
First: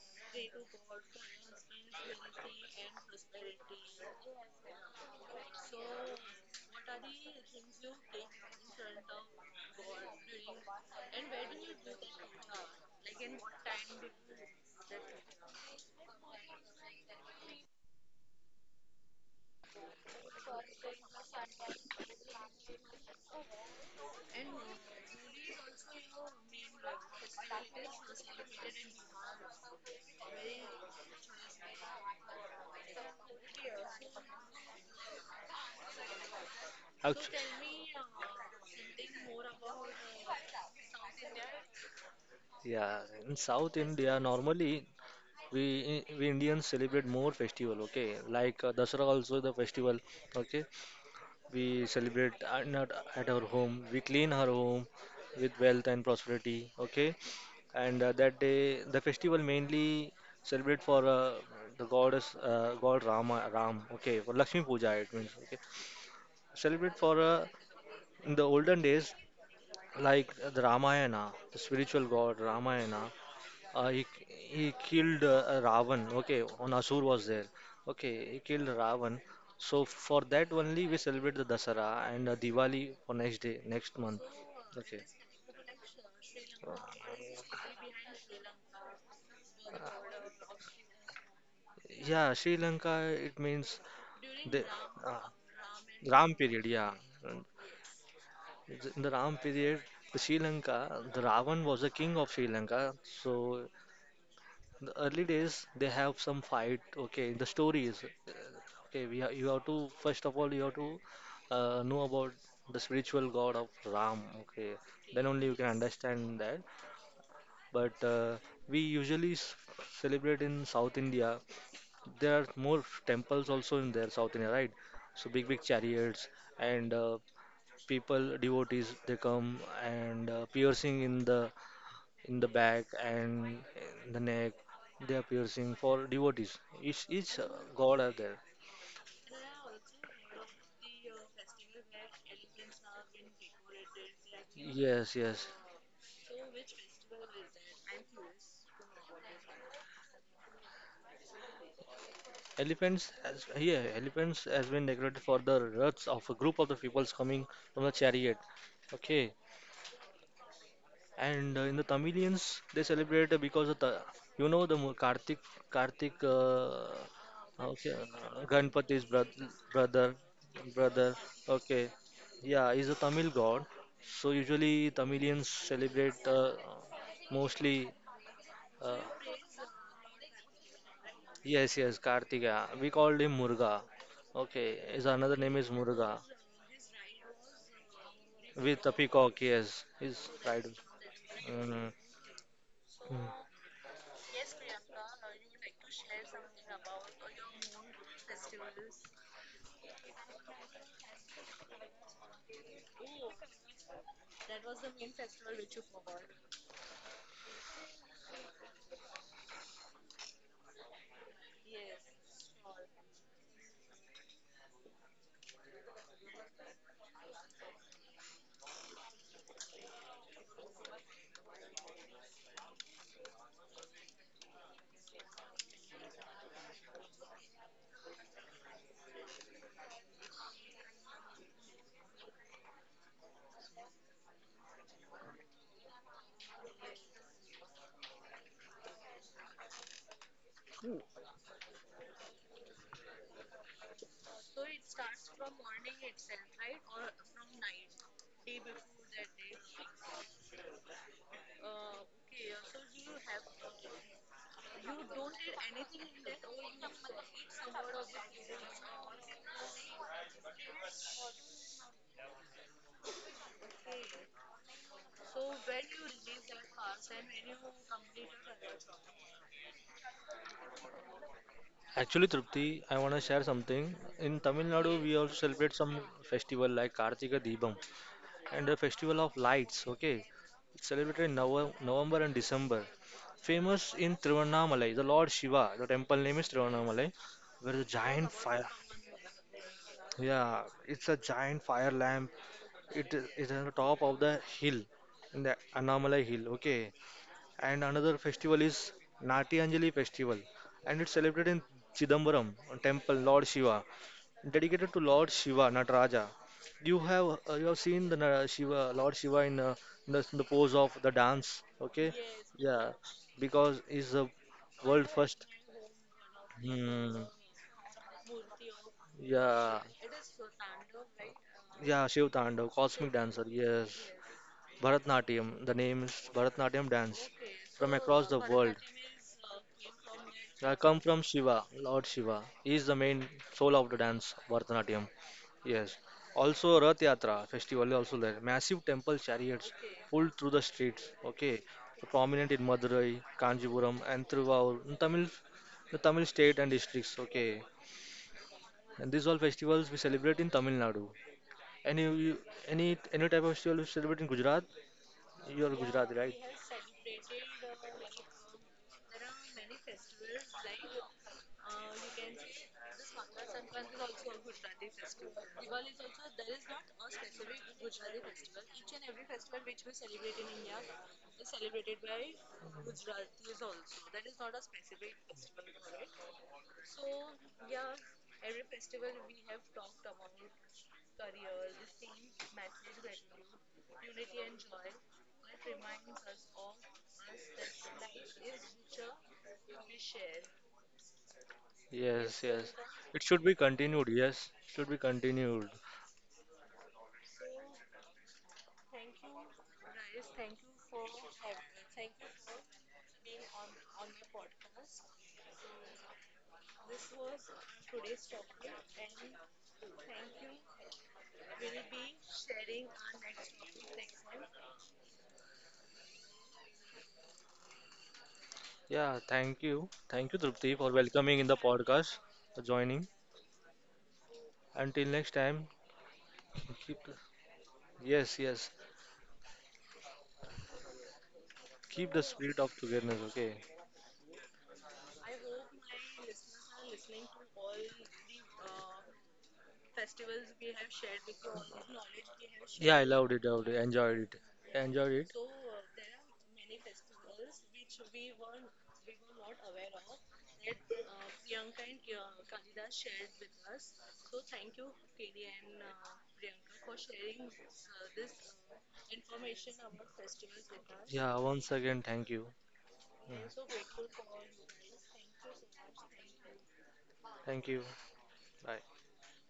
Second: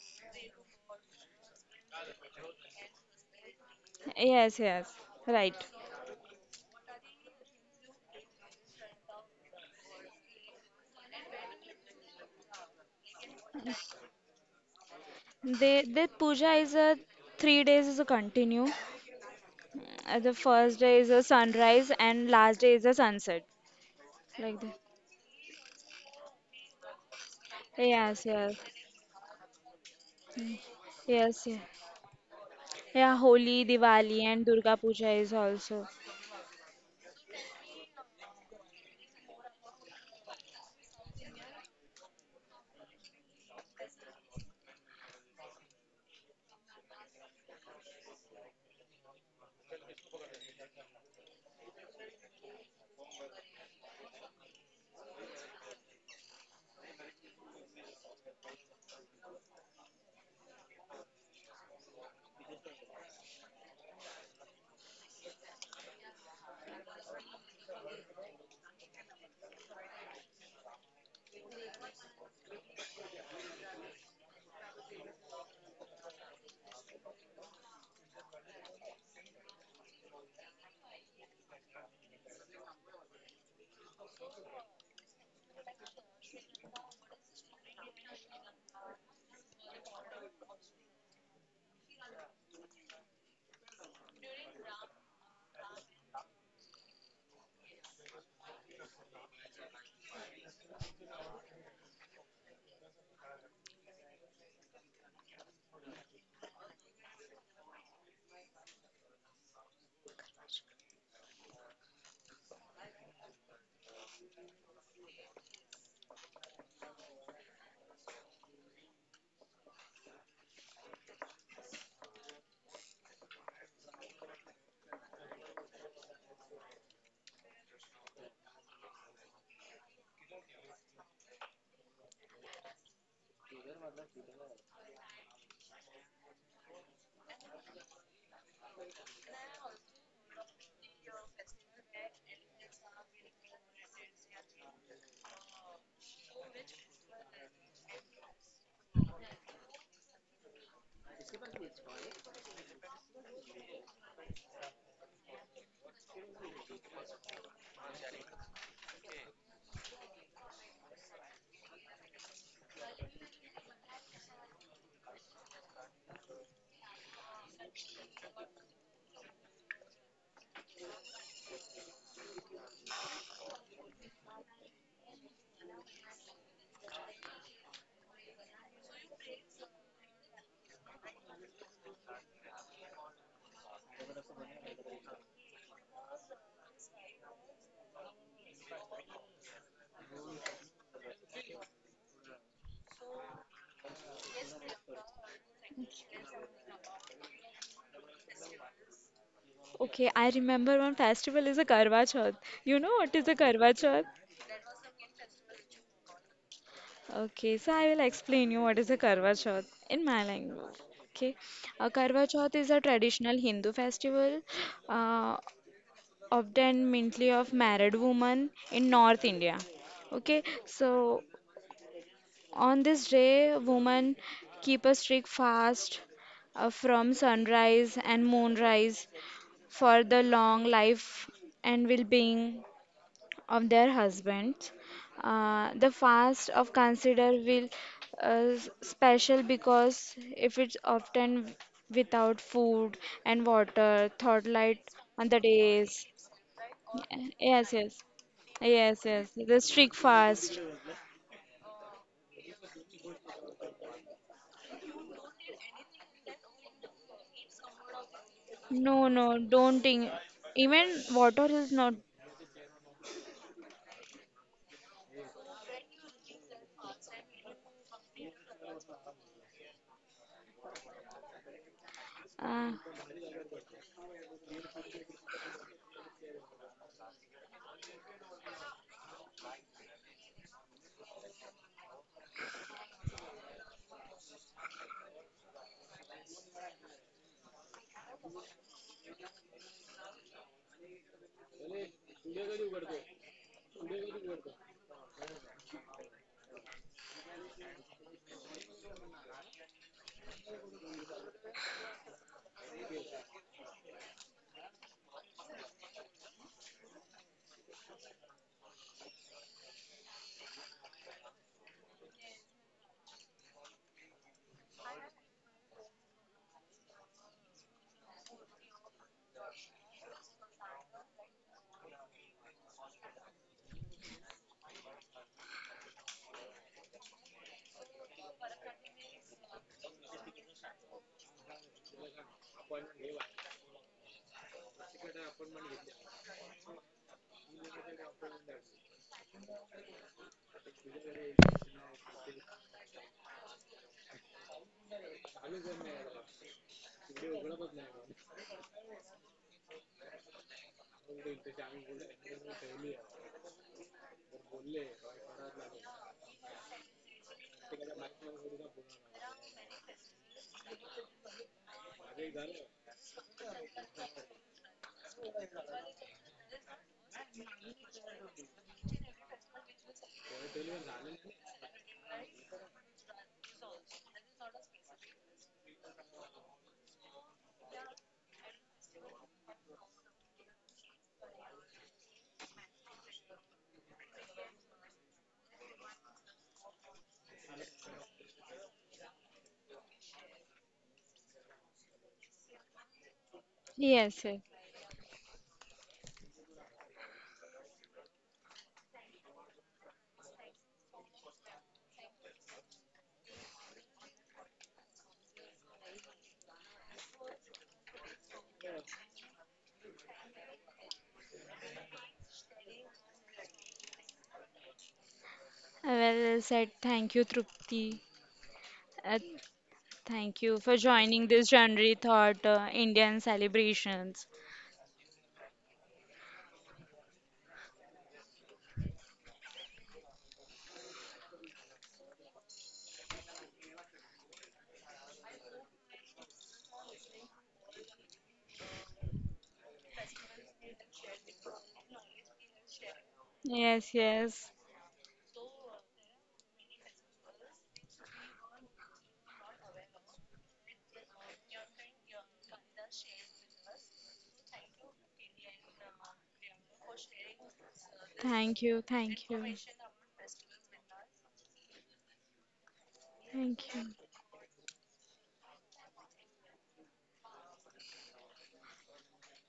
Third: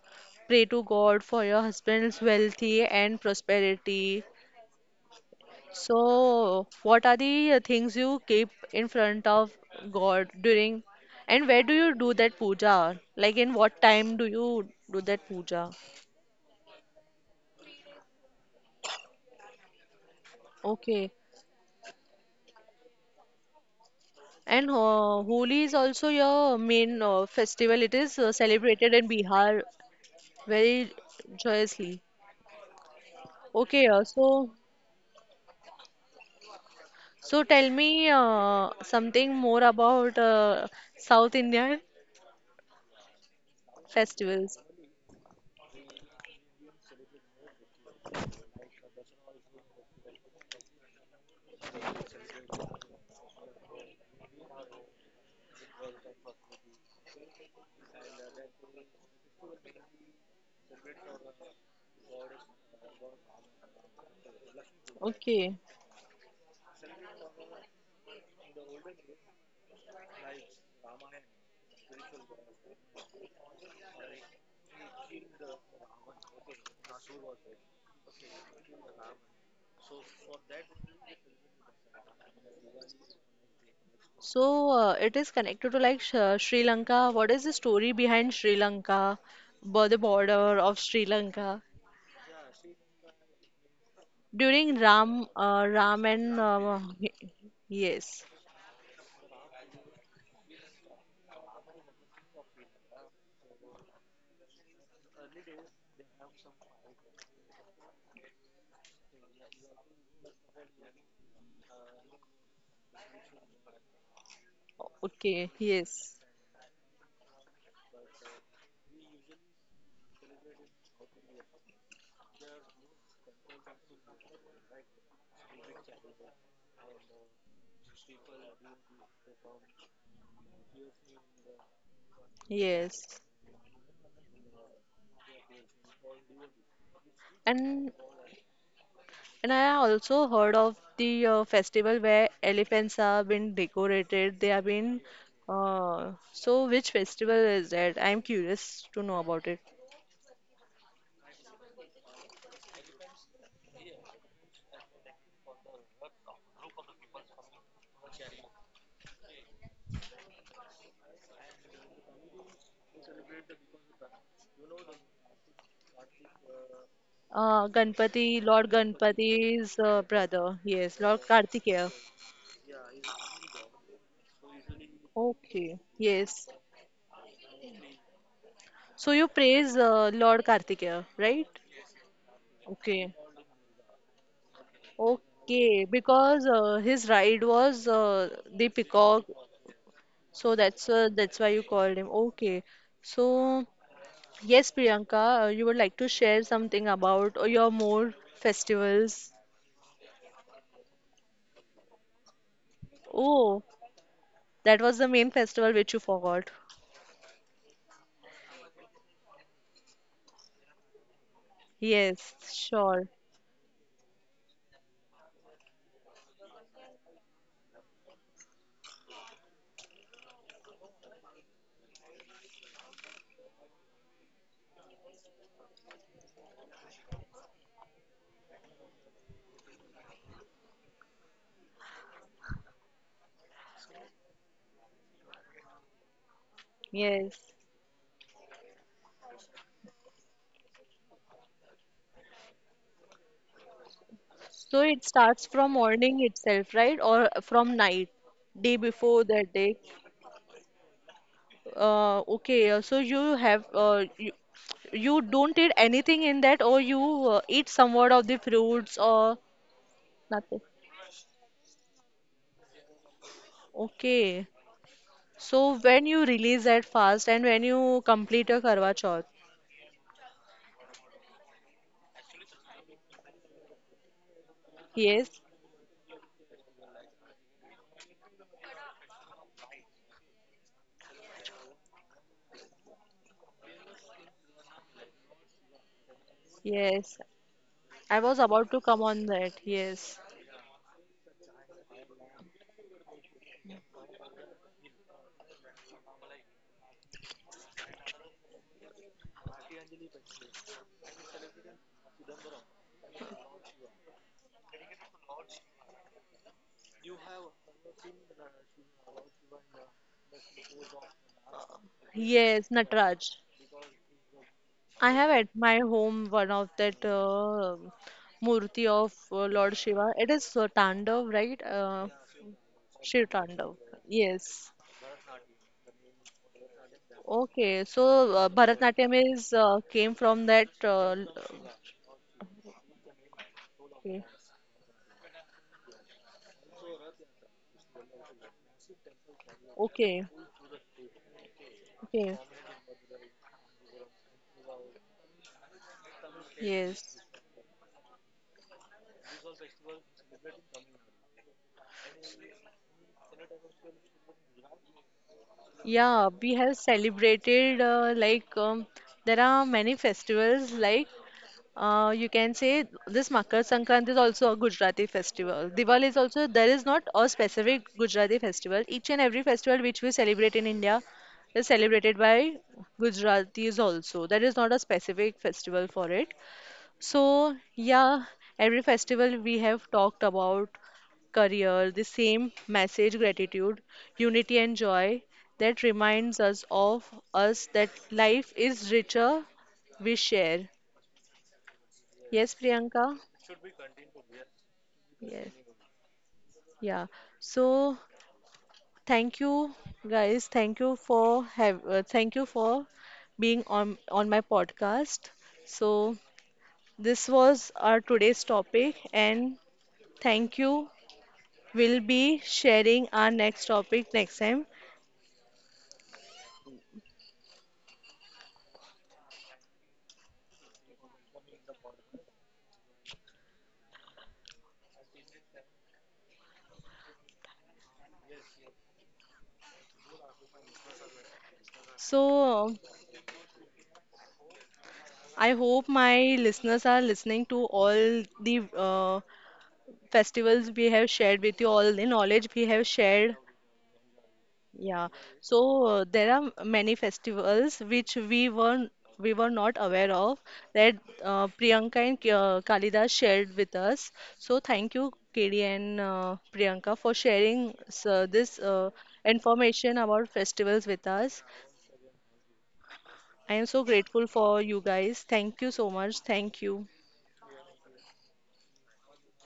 pray to God for your husband's wealthy and prosperity. yes, yes, right. So what are the uh, things you keep in front of God during and where do you do that puja, like in what time do you do that puja? They, the puja is a three days is a continue. Uh, The first day is Okay. a sunrise and last day is a sunset, like And that. uh, Holi is also your main uh, festival. It Yes, is uh, yes, celebrated in Bihar very yes, yeah. joyously. Yeah, Holi, Diwali, Okay, uh, and Durga so Puja is also. actually, so tell me uh, something more about uh, South Indian yeah. In South India, normally festivals. we we Indians celebrate more festival. Okay, like uh, Dasara also the festival. Okay, we celebrate uh, not at our home. We clean our home with wealth and prosperity. Okay, and uh, that day the festival mainly celebrate for uh, the goddess uh, God Rama Ram. Okay, for Lakshmi Puja it means. Okay, Okay, celebrate for uh, in the olden days like the Ramayana, the spiritual god Ramayana, uh, he he killed uh, Ravan. Okay, on Asur was there. Okay, he killed Ravan. So for that only we celebrate the Dasara and uh, Diwali for next day, next month. so uh, Okay. it is connected to like Sh Sri Uh, Lanka. What is the story behind Sri Lanka, bo- the border of Sri Lanka? yeah, Sri Lanka. It means the During uh, Ram uh, Ram Ram and period. Yeah, uh, and yes, th- in the Ram period, the Sri Lanka, the Ravan was the king of Sri Lanka. So in the early days, they have some fight. Okay, in the stories. uh, Okay, we have, you have to first of all you have to uh, know about the spiritual god of Ram. Okay, then only you can okay, yes. understand that. But uh, we usually s- celebrate in South India. There are more temples also in there, South India, right? So big big chariots and uh, people devotees they come and uh, piercing in the in the back Yes. and in the neck. They are piercing for devotees. Each each uh, god And are there. and I also heard of the uh, festival where elephants have been decorated. They have been Yes, yes. uh, so which festival is that? I'm curious to know about it. Elephants as yeah, elephants has been decorated for the ruts of a group of the peoples coming from the chariot. Okay, and uh, in the Tamilians, they celebrate uh, because of the, you know, the mo- Kartik, Kartik, uh, Uh, okay, uh, Ganpati, Lord Ganpati's brother, Ganpati's uh, brother, brother. Yes, brother. Lord Okay, Kartikeya. yeah, he's a Tamil god. So usually Tamilians Okay. celebrate uh, Yes. mostly. Uh, So you praise uh, Lord Kartikeya, right? yes, yes, Kartika. We Okay. called him Muruga. Okay, his another name is Okay, Muruga because uh, his ride was uh, the with a peacock. peacock. Yes, he's So right. that's uh, that's why you Mm. called him. Okay. Mm. So yes, Priyanka, uh, you would like to share something about uh, your more festivals. Okay, I remember one festival is a Karwa Chauth. You know what is a Oh, Karwa Chauth? that was the main festival which you forgot. Okay, so I will explain you what is a Karwa Chauth in my language. Okay, a Karwa Yes, Chauth is a sure. traditional Hindu festival, uh, of the mainly of married women in North India. Okay, so on this day, women keep a strict fast, uh, from sunrise and moonrise for the long life and well-being of their husbands. Uh, the fast of consider Yes. will uh, s- special because if it's often without food and water, thought So light it on the starts from days. morning itself, right? Or Yes, from yes, night, day yes, before yes. that The day. strict fast. Uh, okay. uh, So you have uh, you, you don't eat anything in that, or you uh, eat somewhat of the fruits No, no, or don't think. nothing. Even water is not. Okay. So when you release that fast and when you complete your Karwa Chauth, Actually, Uh, Trupti, I want to share something. In Tamil Nadu, we yes, also celebrate some festival like Kartika Deepam and the festival of lights. Okay, it's celebrated in Nov- November and December. Famous in Tiruvannamalai, the Lord Shiva. The temple name is Tiruvannamalai, yes, where the I giant was fire. about to come on that. Yes, Yeah, it's a giant fire lamp. It is it's on the top of the hill, in the Annamalai hill. Okay, and another festival is Nati Anjali festival, and it's celebrated in Chidambaram temple, Lord Shiva, dedicated to Lord Shiva, Nataraja. You have uh, you have seen the Na- Shiva, Lord Shiva in, uh, in the, in the pose of the dance, okay? yes, Yeah, Nataraj. because he's the world I have first. at my home one of that Hmm. uh, murti of uh, Yeah, Lord Shiva. It is uh, Tandav, right? yeah, Uh, Shiv Tandav, cosmic Shiv dancer. Tandav. Yes, Yes. Bharatnatyam. The name is Bharatnatyam dance Okay. from across So the world. uh, Bharatnatyam is uh, came So I from come from that. Shiva, Uh, l- Lord Shiva. He is the main soul of the dance, okay. Bharatanatyam. Yes. Also, Rath Yatra festival is also there. Massive temple chariots pulled through the Okay. streets. Okay. Prominent in Okay. Madurai, Kanjipuram, and Thiruvallur, in Tamil, the Tamil state and districts. Okay. Yes. And these all festivals we celebrate in Tamil Nadu. Any any any type of festival we celebrate in Gujarat, you're Gujarati, right? Yeah, we have celebrated uh, like um, there are many festivals like uh, you can say this Makar Sankranti is also a Gujarati festival. Diwali is also there is not a specific Gujarati festival. Each and every festival which we celebrate in India is celebrated by Gujaratis also. There is not a specific festival for it. So, yeah, every festival we have talked about career, the same message, gratitude, unity, and joy that reminds us of us that life is richer we share. Yes, yes. Yes, It should Priyanka? be continued. yes, yes. Yes, should be continued. Yes. Yeah. So, thank you guys. Thank you for have uh, thank you for being on on my podcast. So, this was our today's topic and thank you. We'll be sharing our next topic next time. Uh, Well well said. Thank you, Trupti. Uh, Yeah, thank you. Thank you, Thank you Trupti, for for joining welcoming in this the January podcast, Thought, for uh, joining. Indian celebrations. Until next time, keep yes, yes. Keep the spirit of So, togetherness, okay? I hope my listeners are listening to all the uh, festivals we have shared with you, all the knowledge we Yeah, I have loved it, shared. loved it, Yes, enjoyed it. yes. Enjoyed it. Yeah. So, uh, there are many festivals which we were we were not aware of that uh, Priyanka and K- uh, Kalidas shared with us. So, thank you, K D and uh, Priyanka, for sharing s- uh, Thank this you, uh, thank you. information about festivals with Yeah, us. once again, thank you. Yeah. Thank I am you. so grateful for you guys. Thank you so much. Thank you. Thank you. Bye.